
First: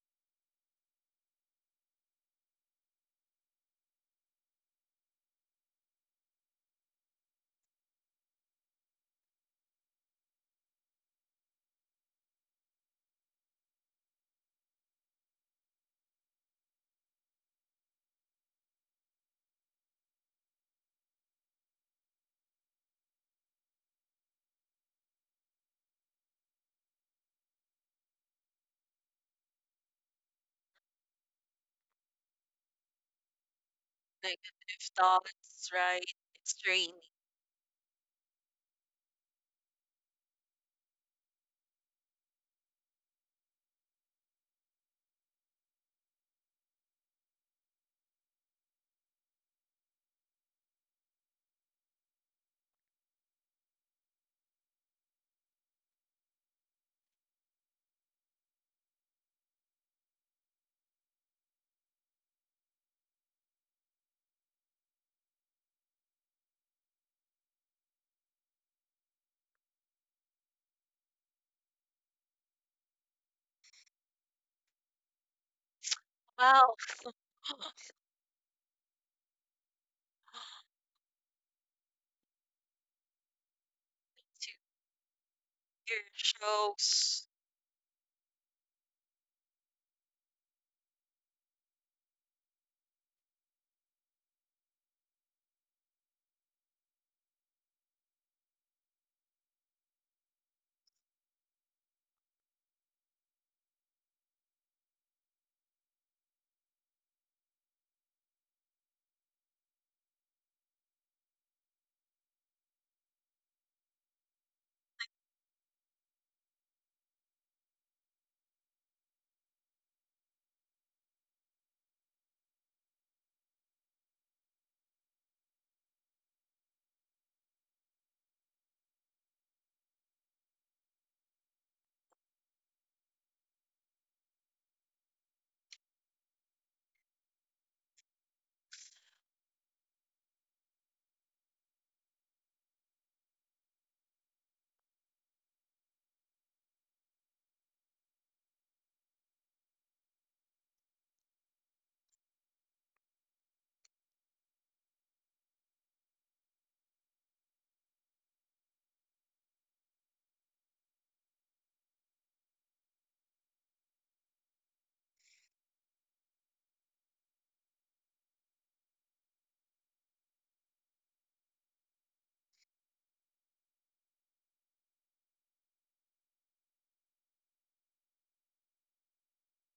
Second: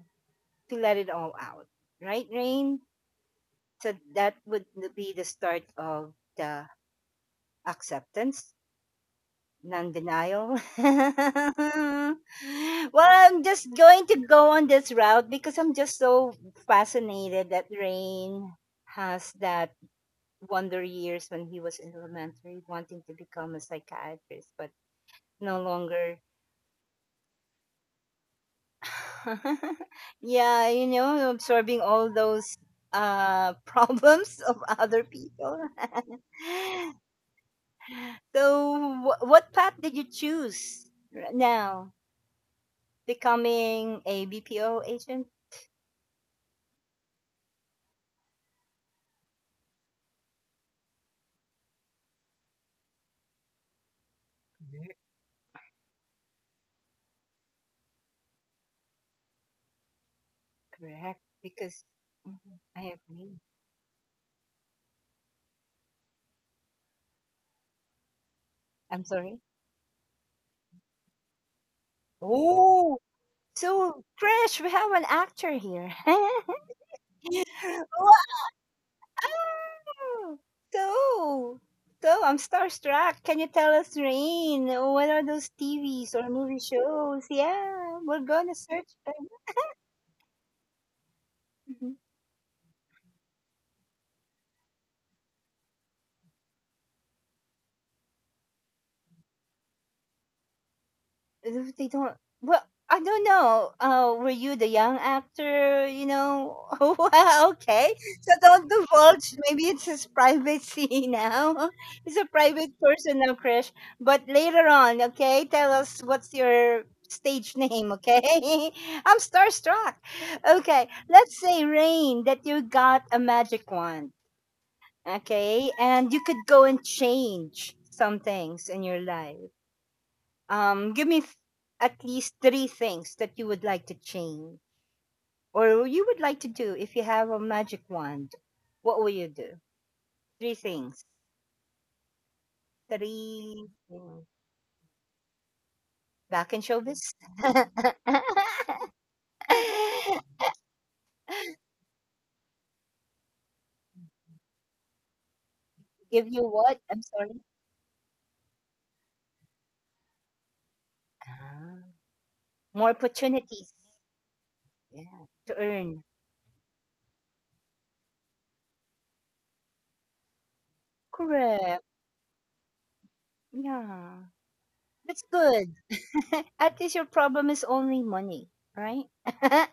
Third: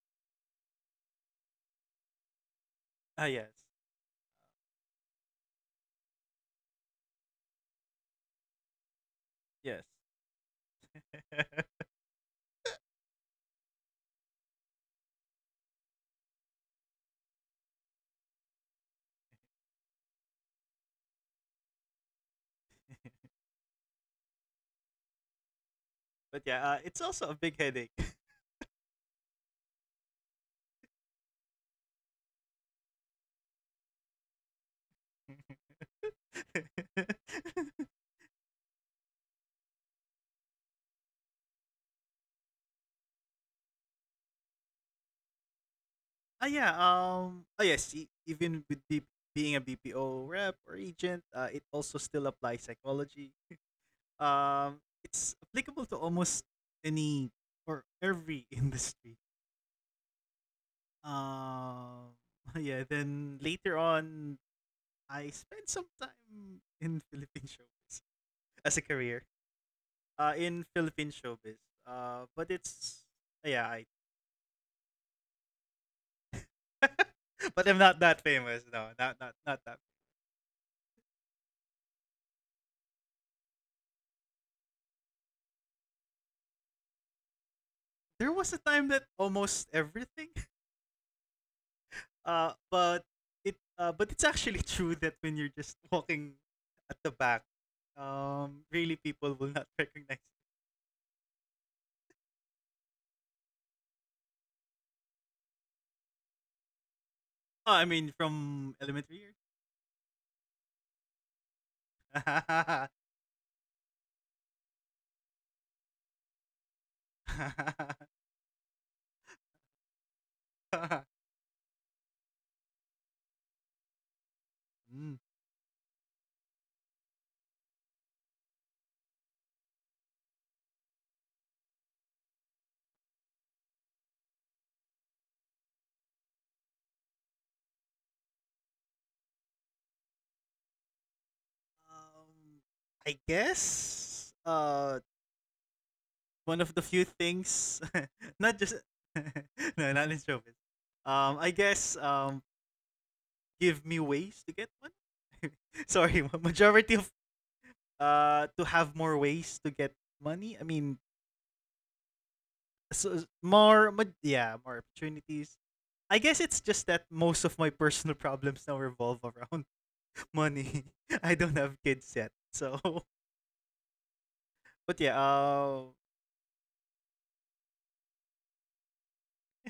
to let it all out. Right, Rain? Ah, yes. So that would n- be the start of the acceptance, Yes. non denial. Well, I'm just going to go on this route because I'm just so fascinated that Rain has that wonder years when he was in elementary wanting to become a psychiatrist, but no longer. but yeah, it's also a big headache. Yeah, you know, absorbing all those problems of Negative other people. thoughts, right? It's draining. So, wh- what path did you choose r- now? Becoming a BPO agent? Ah, yeah, oh yes, being a BPO rep or agent, it also still applies psychology. It's applicable to almost any or every industry. Correct. Because Um mhm, yeah, I then agree. later on I spent some time in Philippine showbiz as a I'm career. sorry. Uh, in Philippine showbiz. But Oh, it's yeah, I. so Krish, we have an actor here. Wow. Wow. But I'm not that famous. No, not that. So, so I'm starstruck. Can you tell us, to Rain, what are those your TVs or movie shows. shows? Yeah, we're There was gonna a time search that them. almost everything. Uh, but but it's actually true that when you're just walking at the back, really people will not recognize. If they don't, well, I don't know, uh, were you the young actor, you know? Well, Oh, I okay, mean so don't from elementary divulge, years. maybe it's his privacy. Now he's a private person now, Krish, but later on, okay, tell us what's your stage name, okay? I'm starstruck. Okay, let's say Rain, that you got a magic wand, Mm. okay, and you could go and change some things in your life. Give me th- at least three things that you would like to change or you would like to do if you have a magic wand. What will you do? Three things. um, I Three things. guess. Back in One of the showbiz? few things, not just no, not in showbiz. I guess, give me ways to get money. Sorry, Give you ma- what? majority I'm of sorry. To have more ways to get money. I mean, Ah, more so opportunities. more, yeah, more Yeah. To opportunities. earn. I guess it's just that most of my personal problems now revolve around money. I don't have Correct. kids yet, so Yeah. but yeah. That's good. At least your problem is only money, right?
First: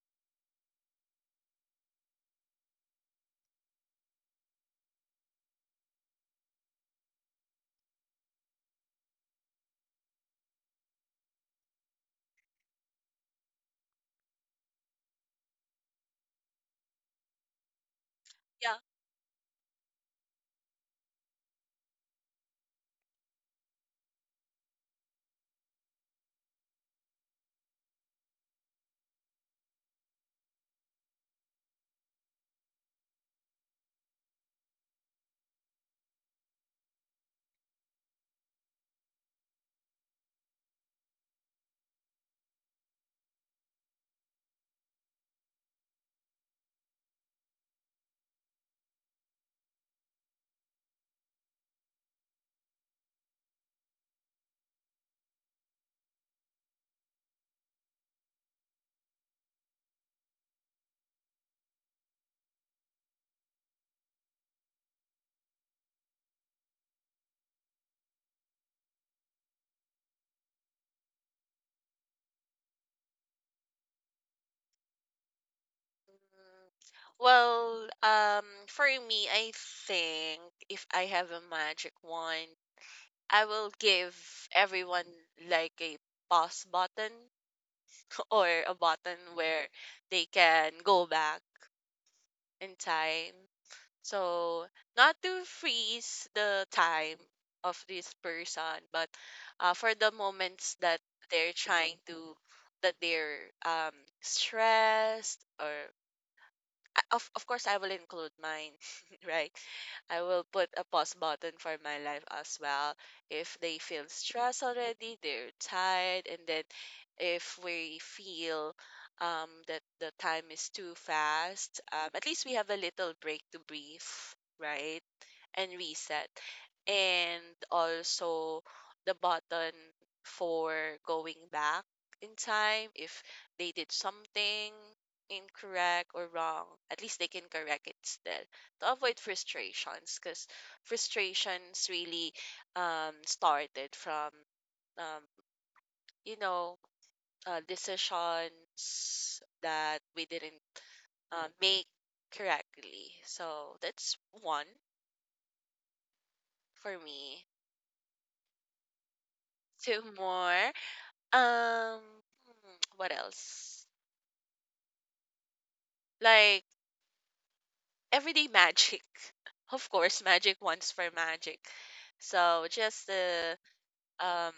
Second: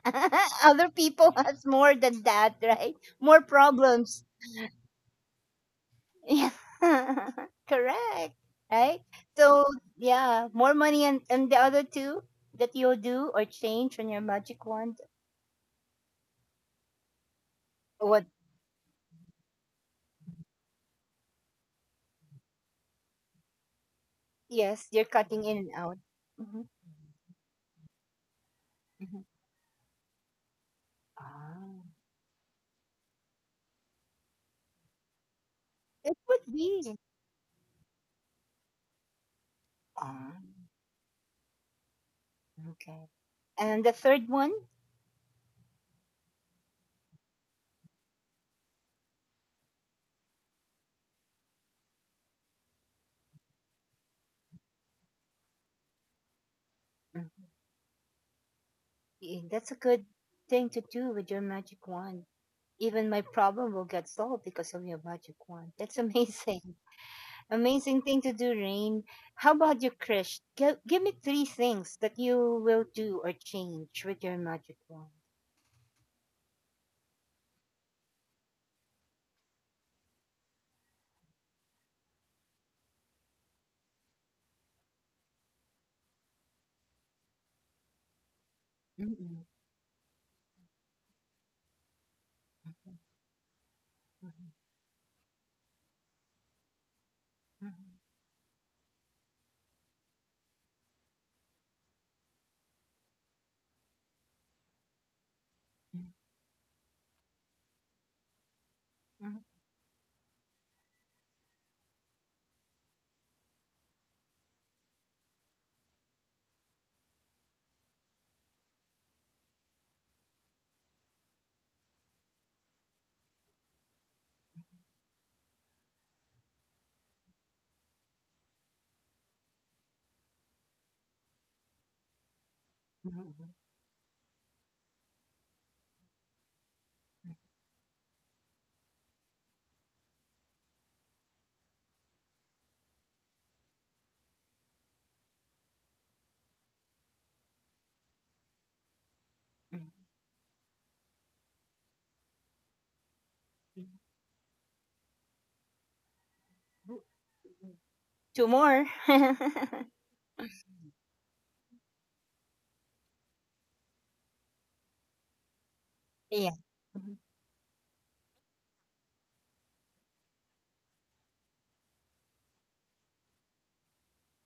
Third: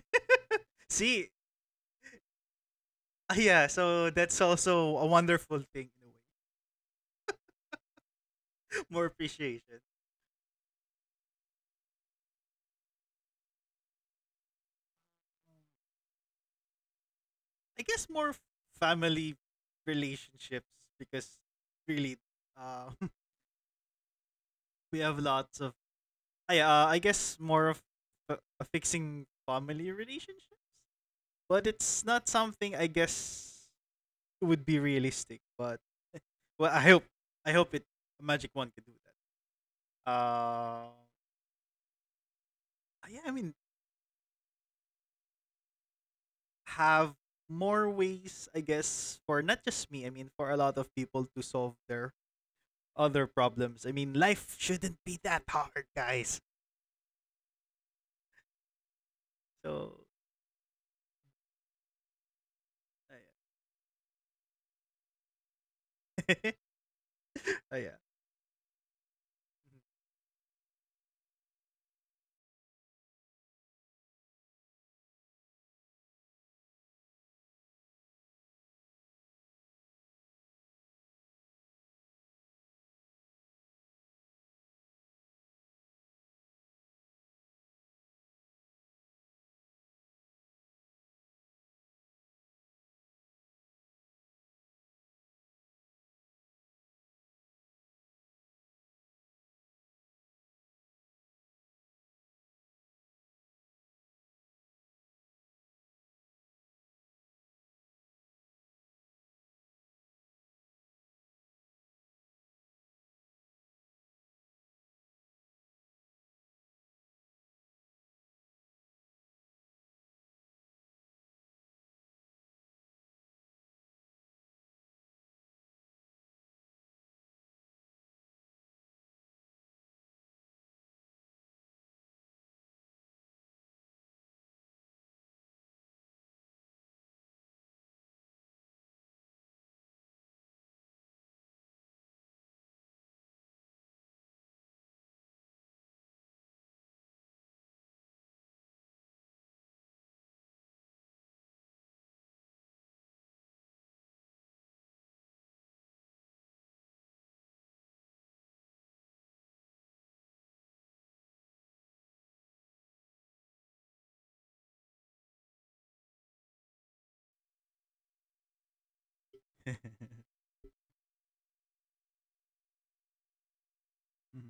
Other See, people has more than that, right? ah, More yeah. So problems. that's also a wonderful thing in a way. Yeah. Correct. Right? More So appreciation. yeah, more money, and the other two that you'll do or change on your magic wand. I guess What more Yeah. family relationships because really uh, yes, we you're have cutting in lots and of out. I Hmm. uh, I guess more of Hmm. fixing family relationships, but Ah. it's not something, I guess, would be realistic. But It would well, I be. hope I hope it, Magic One, can do that. Ah, Uh, okay. yeah, I mean, And the third one? have more ways, I guess, for not just me. I mean, for a lot of people to solve their other problems. I mean, life shouldn't be that hard, guys. Mhm. Yeah, that's a So, good thing to do with your magic wand. Even my ayan. problem will get solved because of your magic wand. That's amazing. Amazing thing to do, Rain. How about you, Krish? Give me three things that you will do or change with your magic wand. Mm, Well, for me, I think if I have a magic wand, I will give everyone like a pause button or a button Mm-mm. where they can go back in time. Mhm, So, not to freeze the time of this person, but for the moments that they're trying to, that they're stressed, or of course I will include mine, mhm, right? I will put a pause button for my life as well. If they feel stressed already, they're tired, and then if we feel that the time is too fast, at least we have a little break to breathe, right? And reset. And also the button for going back in time, if mhm, mhm, they did something incorrect or wrong, at least they can correct it still to avoid frustrations, because frustrations really started from um you know decisions that mhm, we didn't make correctly. So that's one for mhm, me. mhm. Two more. Two more. Um, hmm, what else? Like Yeah. Mhm. everyday magic. ayan. Of course, magic once for magic. So just the um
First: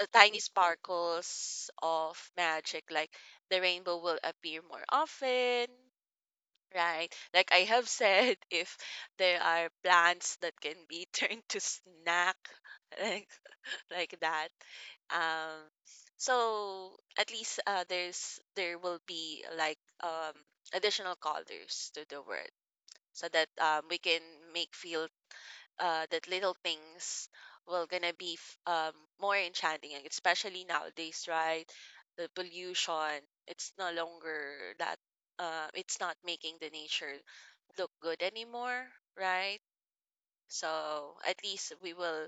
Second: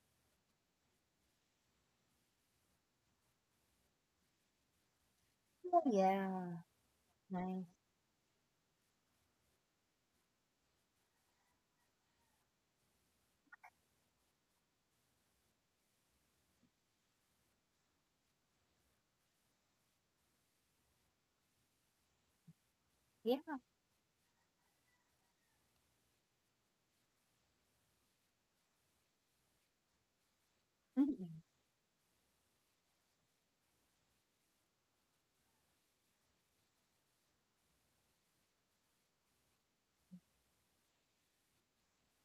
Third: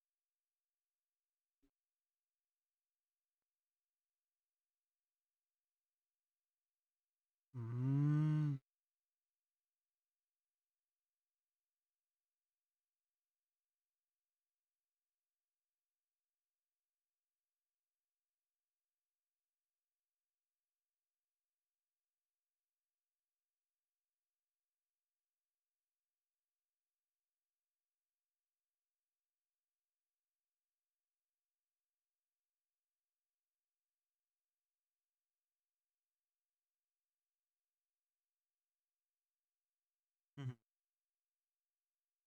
tiny sparkles of magic, like the rainbow will appear more often, Oh, yeah. right? Like Nice. I have said, Mm. if there are plants that can be turned to snack, like. like that. Um, so at least there will be like um, additional colors to the word, so that Yeah. We can make feel that little things will gonna be more enchanting, and especially nowadays, Mhm. right? The pollution, it's no longer that it's not making the nature look good anymore, right? So at least we will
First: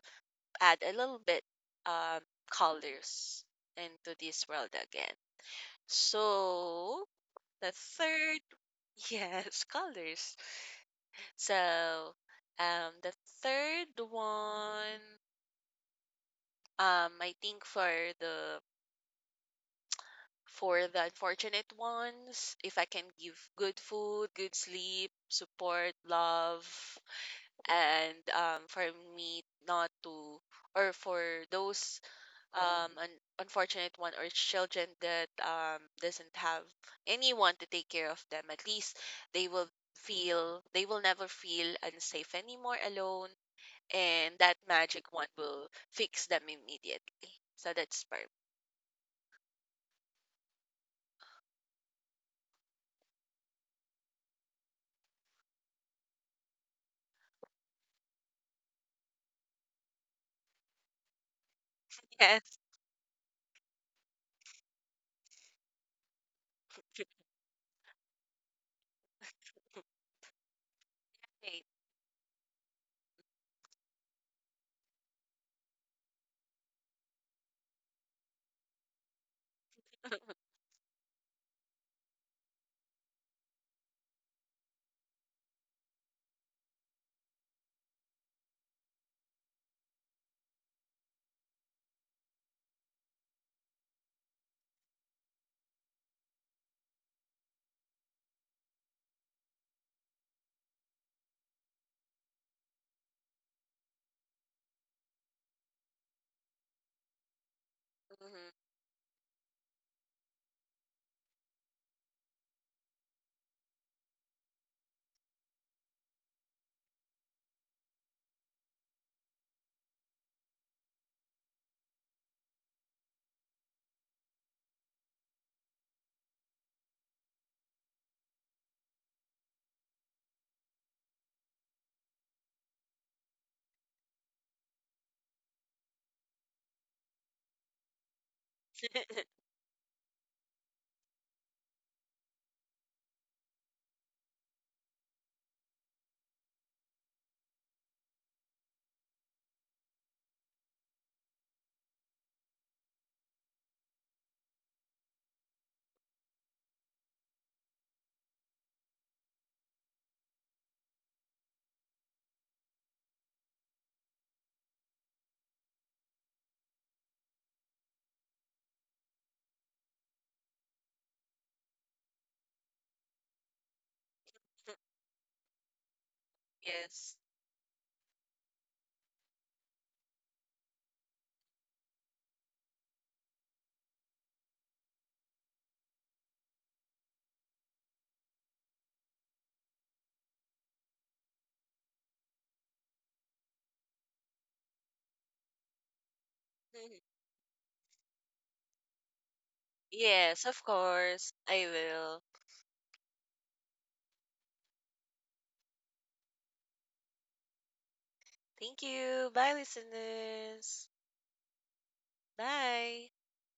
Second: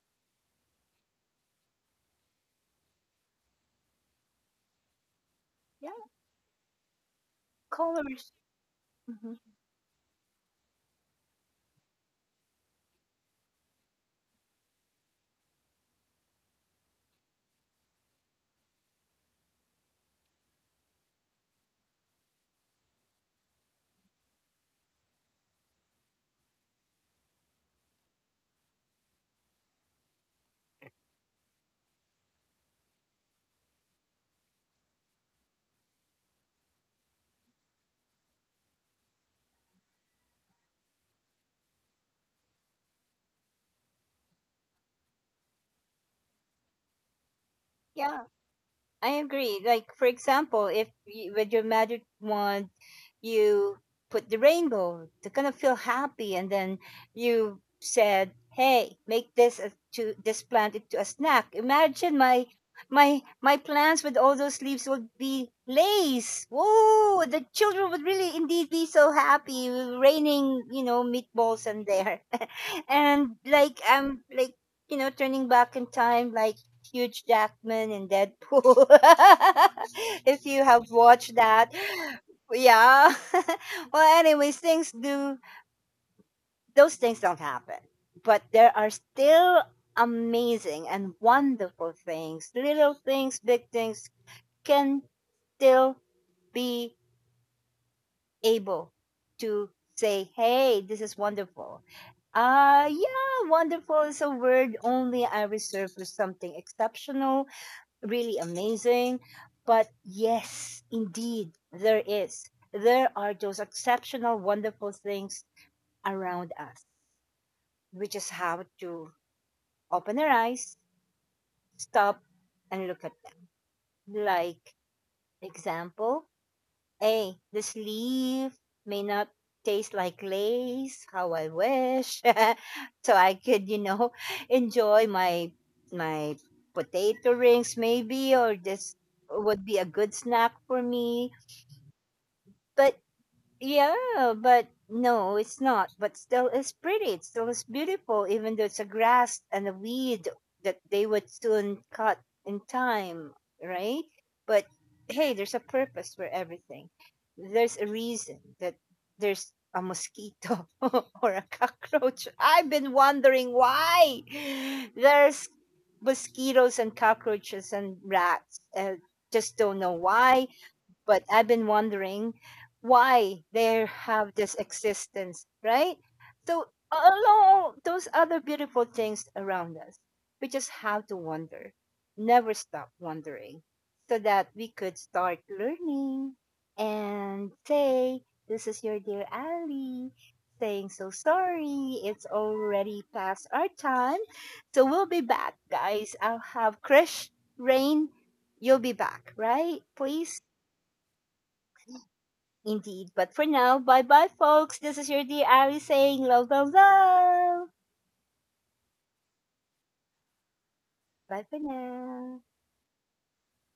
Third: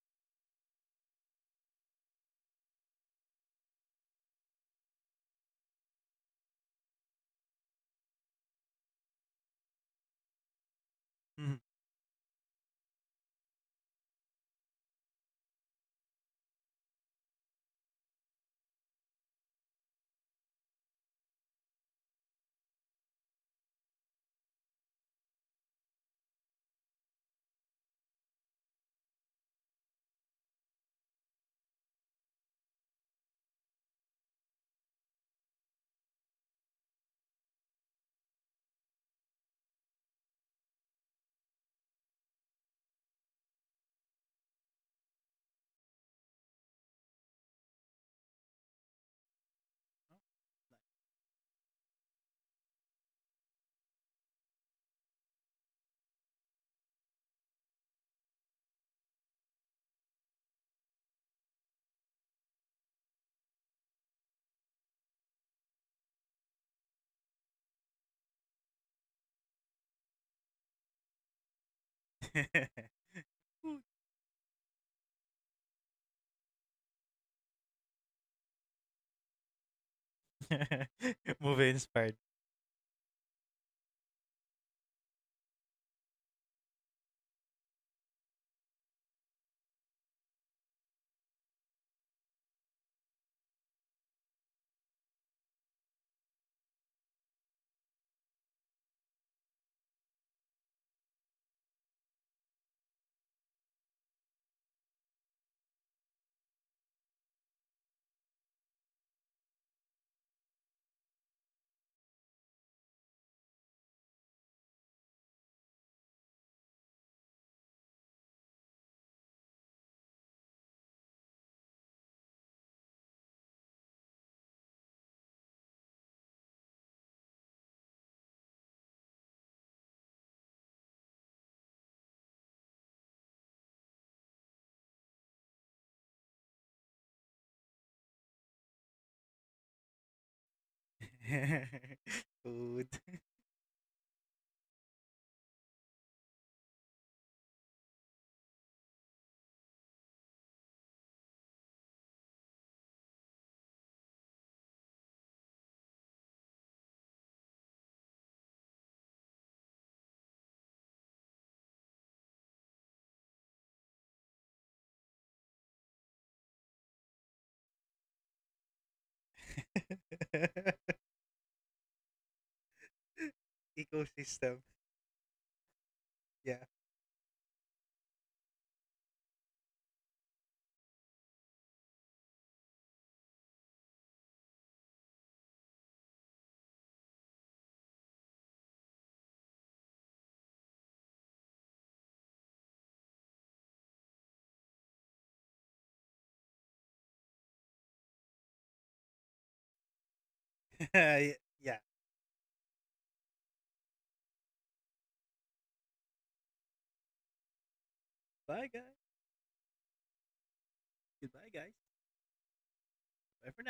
add a little bit um, colors into this world again. Yeah. So the Colors. third, Mhm. yes, colors. So the third one, I think the for the unfortunate ones, if I can give good food, good sleep, support, love, and for me not to, or for those an unfortunate one or children that doesn't have anyone to take care of them, at least they will feel, they will never feel unsafe anymore alone, and that magic one will fix them immediately. So that's Yeah. perfect. I agree. Like for example, if you, with your magic wand, you put the rainbow to kind of feel happy, and then you said, "Hey, make this a, to this plant into a snack." Imagine my Yes, my plants with all those leaves would be lace. Whoa! The children would really indeed be so happy. Raining, you know, great. meatballs in there, and like Food. I'm like you know turning back in time, like Huge Jackman in Deadpool. If you have watched Movie that, inspired. yeah. Well, anyways, things do those things don't happen, but there are still amazing and wonderful things, little things, big things can still be able to say, "Hey, this is wonderful." Yeah, wonderful is a word only I reserve for something exceptional really Mhm. amazing. But yes, indeed, there is. There are those exceptional, wonderful things around us. We just have to open our eyes, stop, and look at them. Like, example, hey, this leaf may not taste like lace, how I wish. So I could, you know, enjoy my my potato rings maybe or this would be a good snack for me. Food. But yeah, but no, it's not. But still, it's pretty. It still is beautiful, even though it's a grass and a weed that they would soon cut in time, right? But hey, there's a purpose for everything. There's a reason that there's a mosquito or a cockroach. I've been wondering why there's mosquitoes and cockroaches and rats. And just don't know why, but I've been wondering why they have this Ecosystem. existence, right? Yeah. So Yes. along those other beautiful things around us, we just have to wonder, never stop wondering, so that we could start learning and say, "This is your dear Ali." Saying so sorry, it's already past our time. So we'll be back, guys. I'll have Mhm. Krish, Rain, you'll be back, right? Please. Yes, of course I Yeah. will. Indeed. But for now, bye bye, folks. This is your dear Ali saying love, love, love. Bye, Thank guys. you. Bye, listeners. Bye Goodbye, for guys. now. Bye. Bye for now.